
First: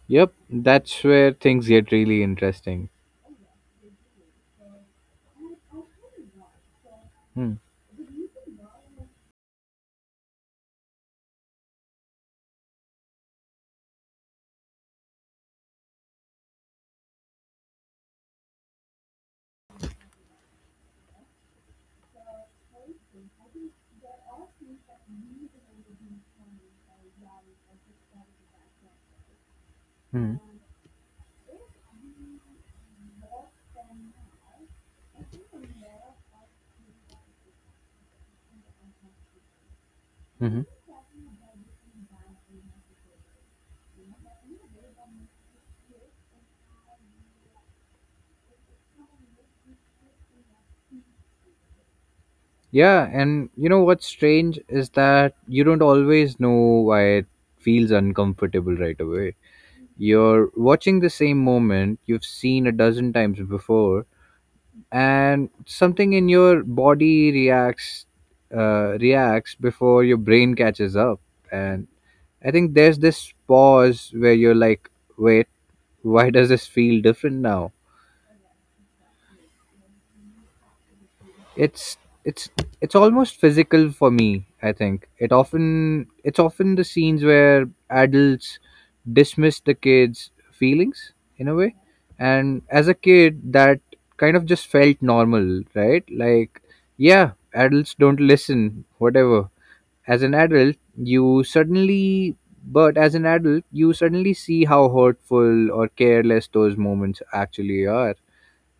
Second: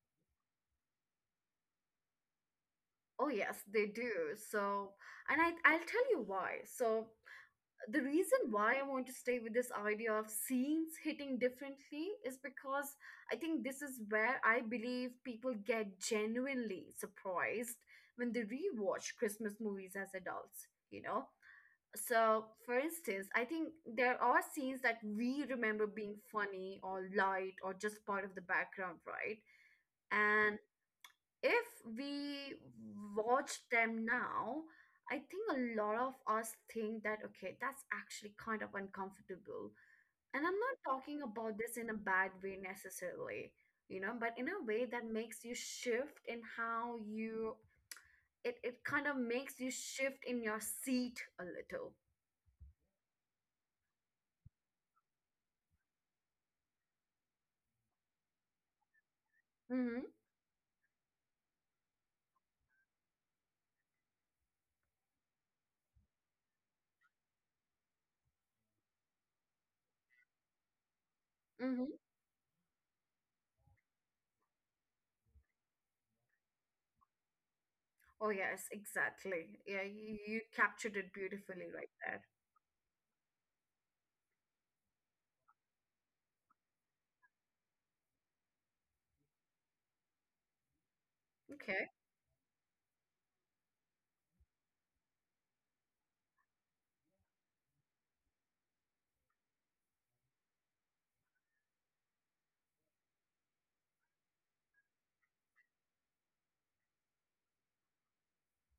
Speaker 2: Yep, that's where things get really interesting.
Speaker 1: Oh yes, they do. So, and I'll tell you why. So,
Speaker 2: Mm.
Speaker 1: the reason why I want to stay with this idea of scenes hitting differently is because I think this is where I believe people get genuinely surprised when they rewatch Christmas movies as adults, you know? So, for instance, I think there are scenes that we remember being funny or light or just part of the background, right?
Speaker 2: Mm.
Speaker 1: And if we watch them now, I think a lot of us think that, okay, that's actually kind of uncomfortable. And I'm
Speaker 2: Mhm.
Speaker 1: not talking about this in a bad way necessarily, you know, but in a way that makes you shift in how you, it kind of makes you shift in your seat a little.
Speaker 2: Yeah, and you know what's strange is that you don't always know why it feels uncomfortable right away.
Speaker 1: Mm-hmm,
Speaker 2: You're watching the same moment you've seen a dozen times before, and something in your body reacts, reacts before your brain catches up. And
Speaker 1: mm-hmm.
Speaker 2: I think there's this pause where you're like, "Wait, why does this feel different now?"
Speaker 1: Oh, yes, exactly. Yeah, you captured it beautifully right
Speaker 2: it's
Speaker 1: there.
Speaker 2: it's it's almost physical for me. I think it often, it's often the scenes where adults dismiss the kids feelings in a way.
Speaker 1: Okay.
Speaker 2: And as a kid, that kind of just felt normal, right? Like, yeah, adults don't listen, whatever. As an adult you suddenly But as an adult, you suddenly see how hurtful or careless those moments actually are.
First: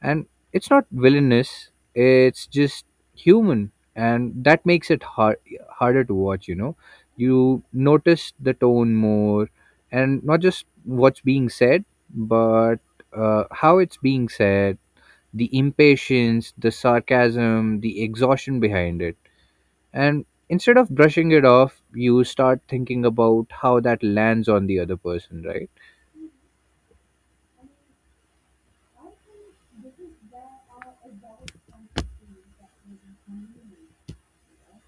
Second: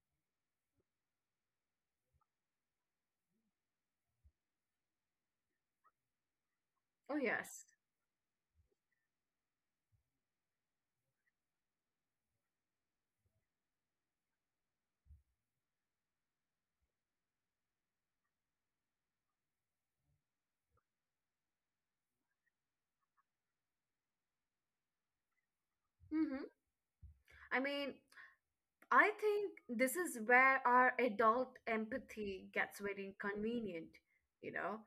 Speaker 2: And it's not villainous, it's just human, and that makes it harder to watch, you know.
Speaker 1: Oh,
Speaker 2: You
Speaker 1: yes.
Speaker 2: notice the tone more, and not just what's being said, but how it's being said, the impatience, the sarcasm, the exhaustion behind it. And instead of brushing it off, you start thinking about how that lands on the other person, right?
Speaker 1: Mm-hmm. I mean, I think this is where our adult empathy gets very inconvenient, you know,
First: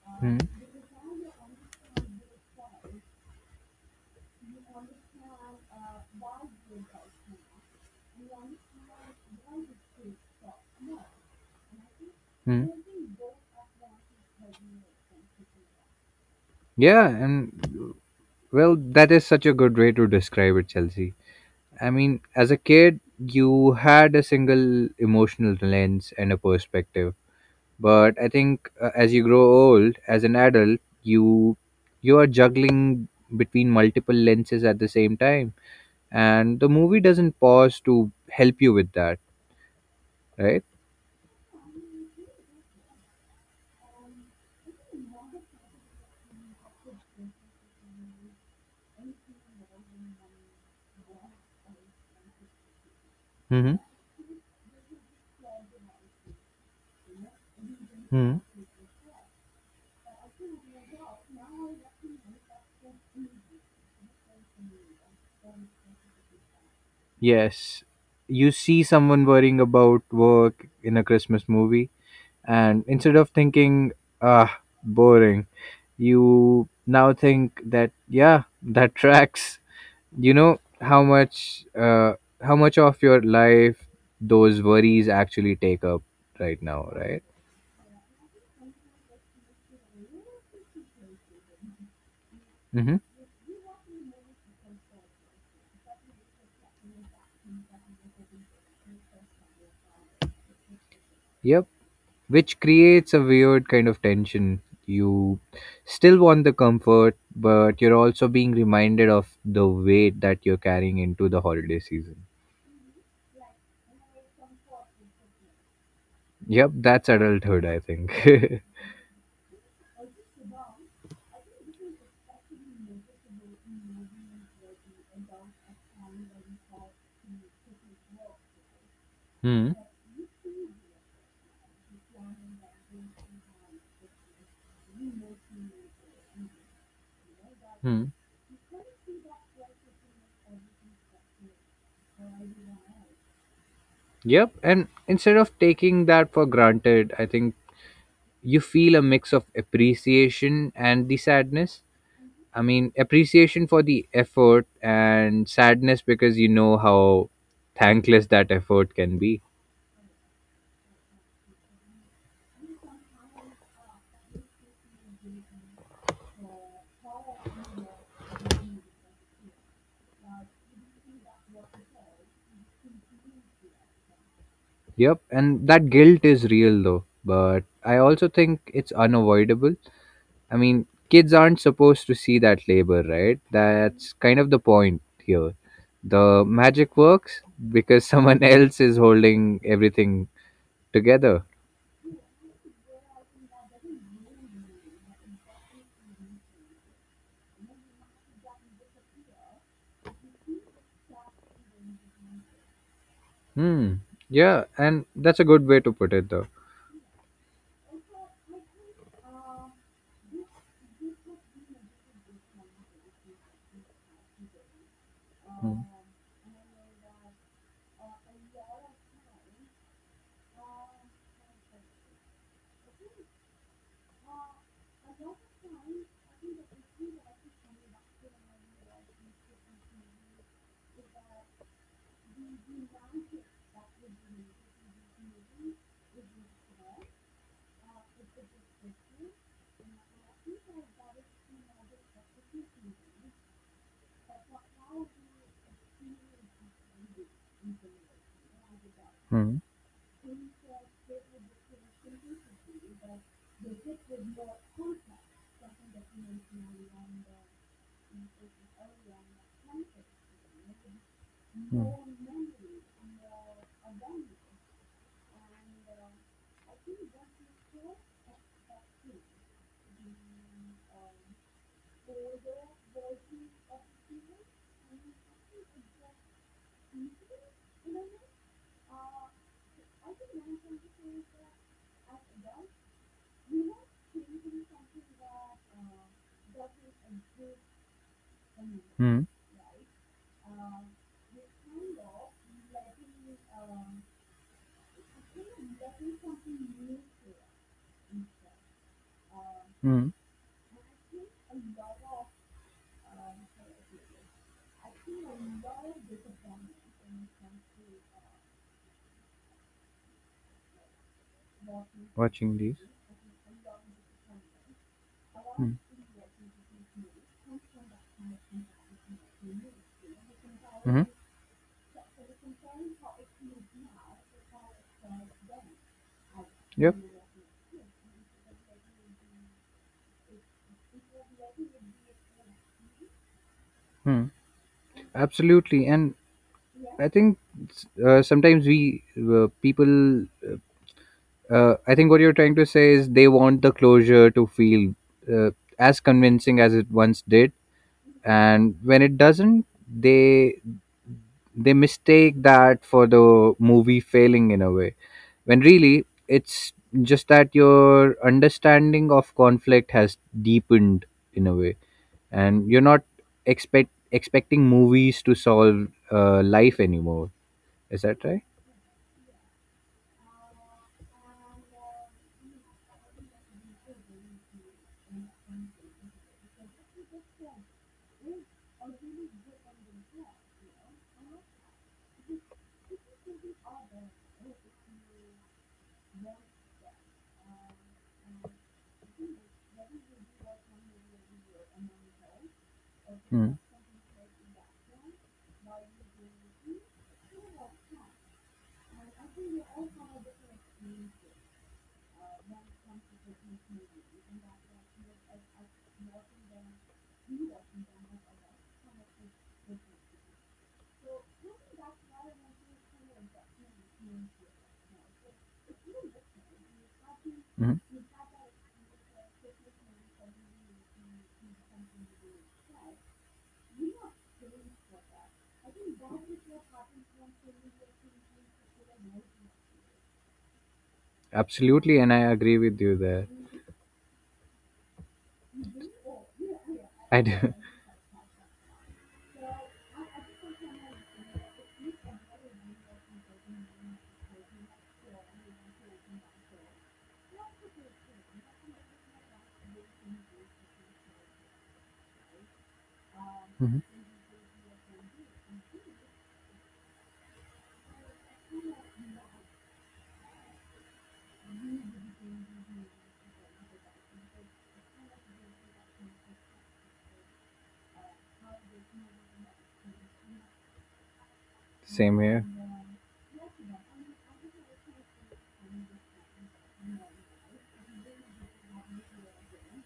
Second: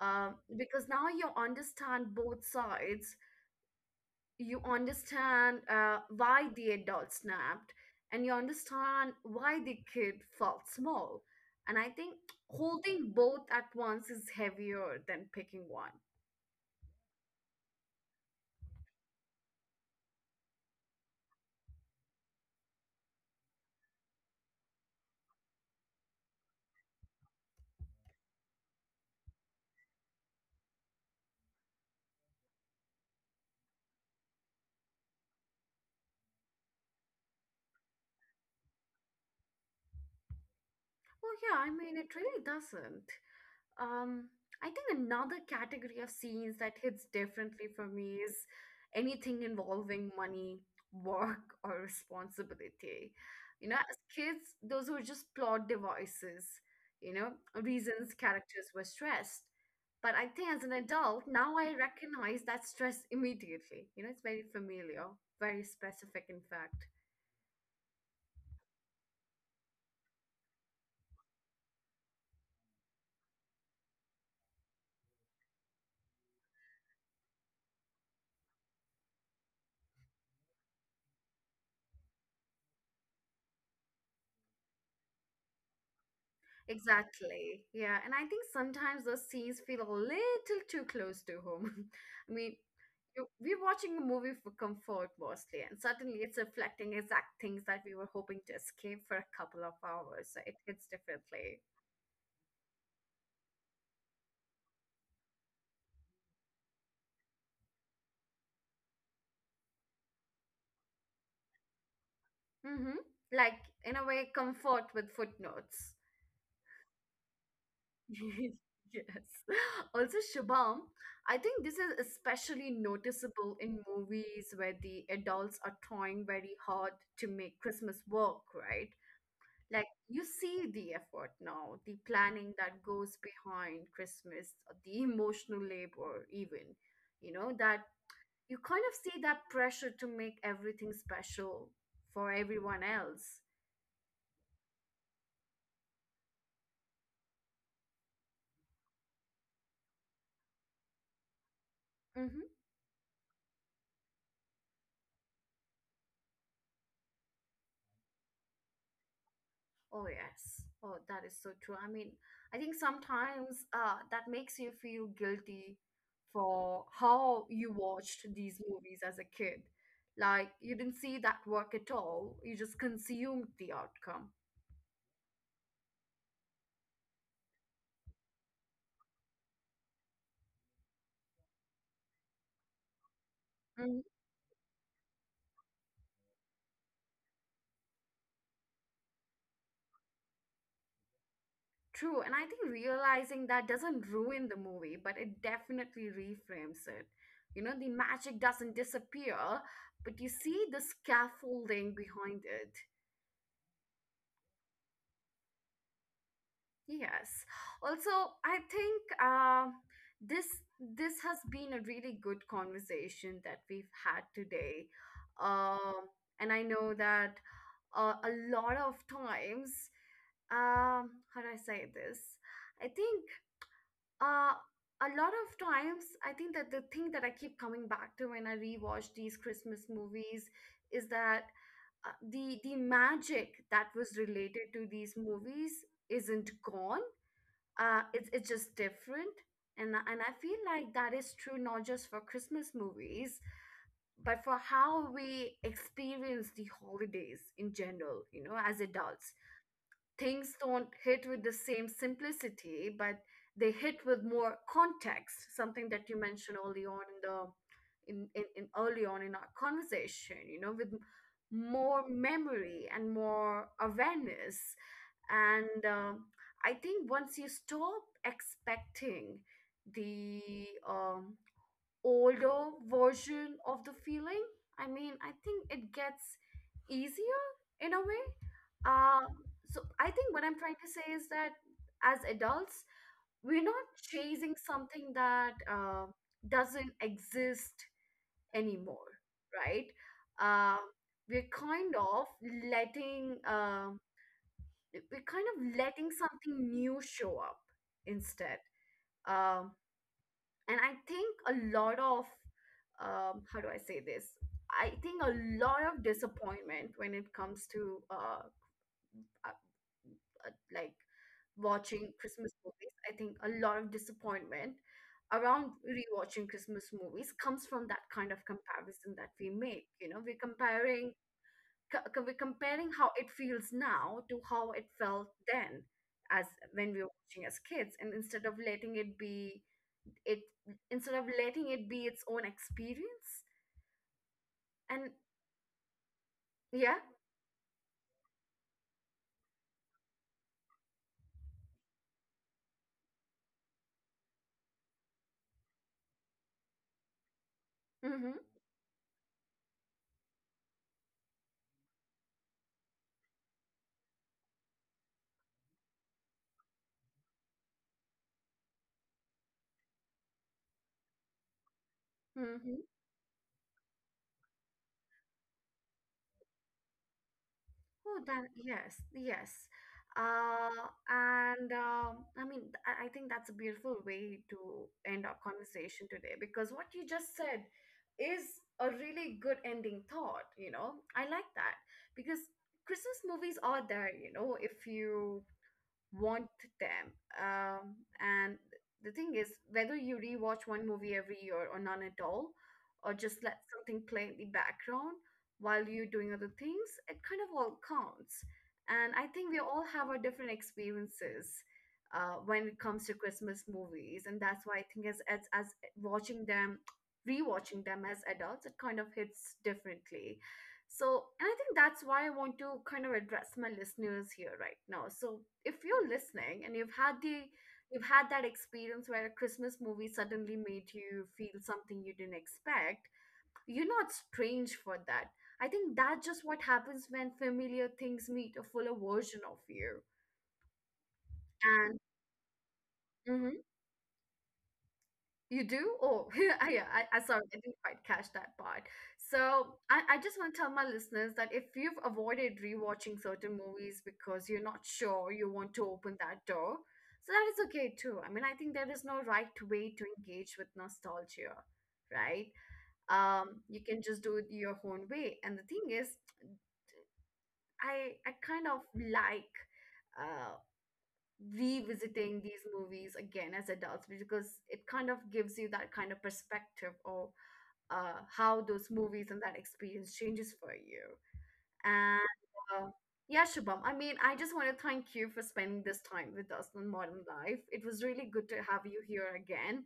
Speaker 2: Hmm.
Speaker 1: because now you understand both sides. You understand why the adult snapped, and you understand why the kid felt small. And I think
Speaker 2: Hmm.
Speaker 1: holding both at once is heavier than picking one.
Speaker 2: Yeah, and… Well, that is such a good way to describe it, Chelsea. I mean, as a kid, you had a single emotional lens and a perspective. But I think as you grow old, as an adult, you are juggling between multiple lenses at the same time, and the movie doesn't pause to help you with that, right?
Speaker 1: Well, yeah, I mean, it really doesn't. Um, I think another category of scenes that hits differently for me is anything involving money, work, or responsibility. You
Speaker 2: Mm-hmm.
Speaker 1: know, as kids, those were just plot devices, you know, reasons
Speaker 2: Hmm.
Speaker 1: characters were stressed. But I think as an adult, now I recognize that stress immediately. You know, it's very familiar, very specific, in fact.
Speaker 2: Yes, you see someone worrying about work in a Christmas movie, and instead of thinking, ah, boring, you now think that, yeah, that tracks. You know how much of your life those worries actually take up right now, right?
Speaker 1: Exactly. Yeah. And I think sometimes those scenes feel a little too close to home. I mean,
Speaker 2: Mm-hmm.
Speaker 1: we're watching a movie for comfort mostly, and suddenly it's reflecting exact things that we were hoping to escape for a couple of hours. So it hits differently.
Speaker 2: Yep. Which creates a weird kind of tension. You still want the comfort, but you're also being reminded of the weight that you're carrying into the holiday season.
Speaker 1: Mm-hmm. Like, in a way, comfort with footnotes.
Speaker 2: Yep, that's adulthood, I think.
Speaker 1: Yes. Also, Shubham, I think this is especially noticeable in movies where the adults are trying very hard to make Christmas work, right?
Speaker 2: Hmm.
Speaker 1: Like you see the effort now, the planning that goes behind Christmas, the emotional labor, even, you know, that
Speaker 2: Hmm.
Speaker 1: you kind of see that pressure to make everything special for everyone else.
Speaker 2: Yep, and instead of taking that for granted, I think you feel a mix of appreciation and the sadness.
Speaker 1: Mm-hmm.
Speaker 2: I mean, appreciation for the effort and sadness because you know how thankless that effort can be.
Speaker 1: Oh, yes. Oh, that is so true. I mean, I think sometimes that makes you feel guilty for how you watched these movies as a kid. Like, you didn't see that work at all, you just consumed the outcome.
Speaker 2: Yep, and that guilt is real though, but I also think it's unavoidable. I mean, kids aren't supposed to see that labor, right? That's kind of the point here. The magic works because someone else is holding everything together.
Speaker 1: True, and I think realizing that doesn't ruin the movie, but it definitely reframes it. You know, the magic doesn't disappear, but you see the scaffolding behind it.
Speaker 2: Hmm. Yeah, and that's a good way to put it, though.
Speaker 1: Yes. Also, I think this this has been a really good conversation that we've had today,
Speaker 2: Hmm.
Speaker 1: um, and I know that a lot of times how do I say this? I think Uh, a lot of times, I think that the thing that I keep coming back to when I rewatch these Christmas movies is that the magic that was related to these movies isn't gone. It's just different, and I feel like that is true not just for Christmas movies, but for how we experience the holidays in general. You know, as adults,
Speaker 2: Hmm.
Speaker 1: things don't hit with the same simplicity, but they hit with more context, something that you mentioned early on in early on in our conversation, you know, with more
Speaker 2: Hmm.
Speaker 1: memory and more awareness. And I think once you stop expecting the um, older version of the feeling. I mean, I think it gets easier in a way. Uh, so I think what I'm trying to say is that as adults, we're not chasing something that doesn't exist anymore,
Speaker 2: Hmm.
Speaker 1: right? Uh, we're kind of letting something new show up instead. Um,
Speaker 2: Hmm.
Speaker 1: and I think a lot of how do I say this? I think a lot of disappointment when it comes to uh, uh, like watching Christmas
Speaker 2: Watching these.
Speaker 1: movies, I think a lot of disappointment
Speaker 2: Hmm.
Speaker 1: around rewatching Christmas movies comes from that kind of comparison that we make, you know, we're
Speaker 2: Hmm.
Speaker 1: comparing we're comparing how it feels now to how it felt then as when
Speaker 2: Yep.
Speaker 1: we were watching as kids, and instead of letting it be it instead of letting it be its own experience
Speaker 2: Hmm.
Speaker 1: and
Speaker 2: Absolutely, and
Speaker 1: yeah.
Speaker 2: I think sometimes we people. I think what you're trying to say is they want the closure to feel uh, as convincing as it once did,
Speaker 1: Mm-hmm,
Speaker 2: and when it doesn't, they they mistake that for the movie failing in a way, when really it's just that your understanding of conflict has deepened in a way, and you're
Speaker 1: mm-hmm.
Speaker 2: not expecting movies to solve life anymore. Is
Speaker 1: Oh,
Speaker 2: that right?
Speaker 1: that yes, yes. And I mean, I think that's a beautiful way to end our conversation today because what you just said is a really good ending thought, you know. I like that because Christmas movies are there, you know, if you want them. And the thing is, whether you rewatch one movie every year or none at all, or just let
Speaker 2: Mm.
Speaker 1: something play in the background while you're doing other things, it kind of all counts. And I think we all have our different experiences when it comes to Christmas movies, and that's why I think as watching them, rewatching them as adults, it kind of hits differently. So, and I think that's why I want to kind of address my listeners here right now. So, if you're listening and you've had the
Speaker 2: Mhm.
Speaker 1: you've had that experience where a Christmas movie suddenly made you feel something you didn't expect, you're not strange for that. I think that's just what happens when familiar things meet a fuller version of you.
Speaker 2: Absolutely,
Speaker 1: And
Speaker 2: and I agree with you there.
Speaker 1: mm-hmm. You do? Oh, yeah. I
Speaker 2: I
Speaker 1: sorry,
Speaker 2: do.
Speaker 1: I didn't quite catch that part. So I just want to tell my listeners that if you've avoided rewatching certain movies because you're not sure you want to open that door, so that is okay too. I mean, I think there is no right way to engage with nostalgia, right? You
Speaker 2: Mhm.
Speaker 1: can just do it your own way. And the thing is, I kind of like uh revisiting these movies again as adults because it kind of gives you that kind of perspective of how those movies and that experience changes for you.
Speaker 2: Same
Speaker 1: And
Speaker 2: here.
Speaker 1: uh, yeah, Shubham, I mean, I just want to thank you for spending this time with us on Modern Life. It was really good to have you here again.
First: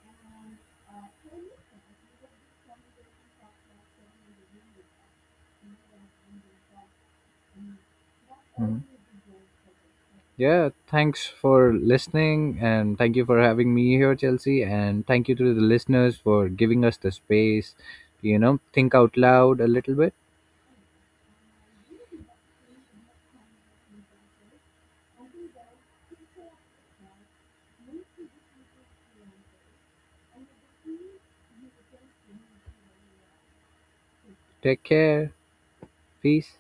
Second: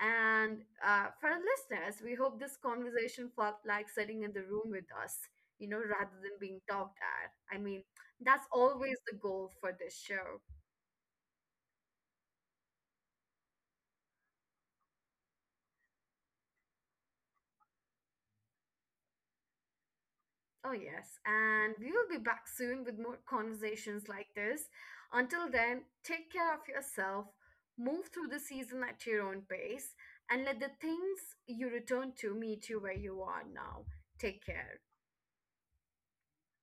Speaker 1: And for our listeners, we hope this conversation felt like sitting in the room with us, you know, rather than being talked at. I mean, that's always
Speaker 2: Mhm.
Speaker 1: the goal for this show.
Speaker 2: Yeah, thanks for listening, and thank you for having me here, Chelsea. And thank you to the listeners for giving us the space to, you know, think out loud a little bit.
Speaker 1: Oh, yes. And we will be back soon with more conversations like this. Until then, take care of yourself, move through the season at your own pace, and let the things you return to meet you where you are now. Take care.
Speaker 2: Take care. Peace.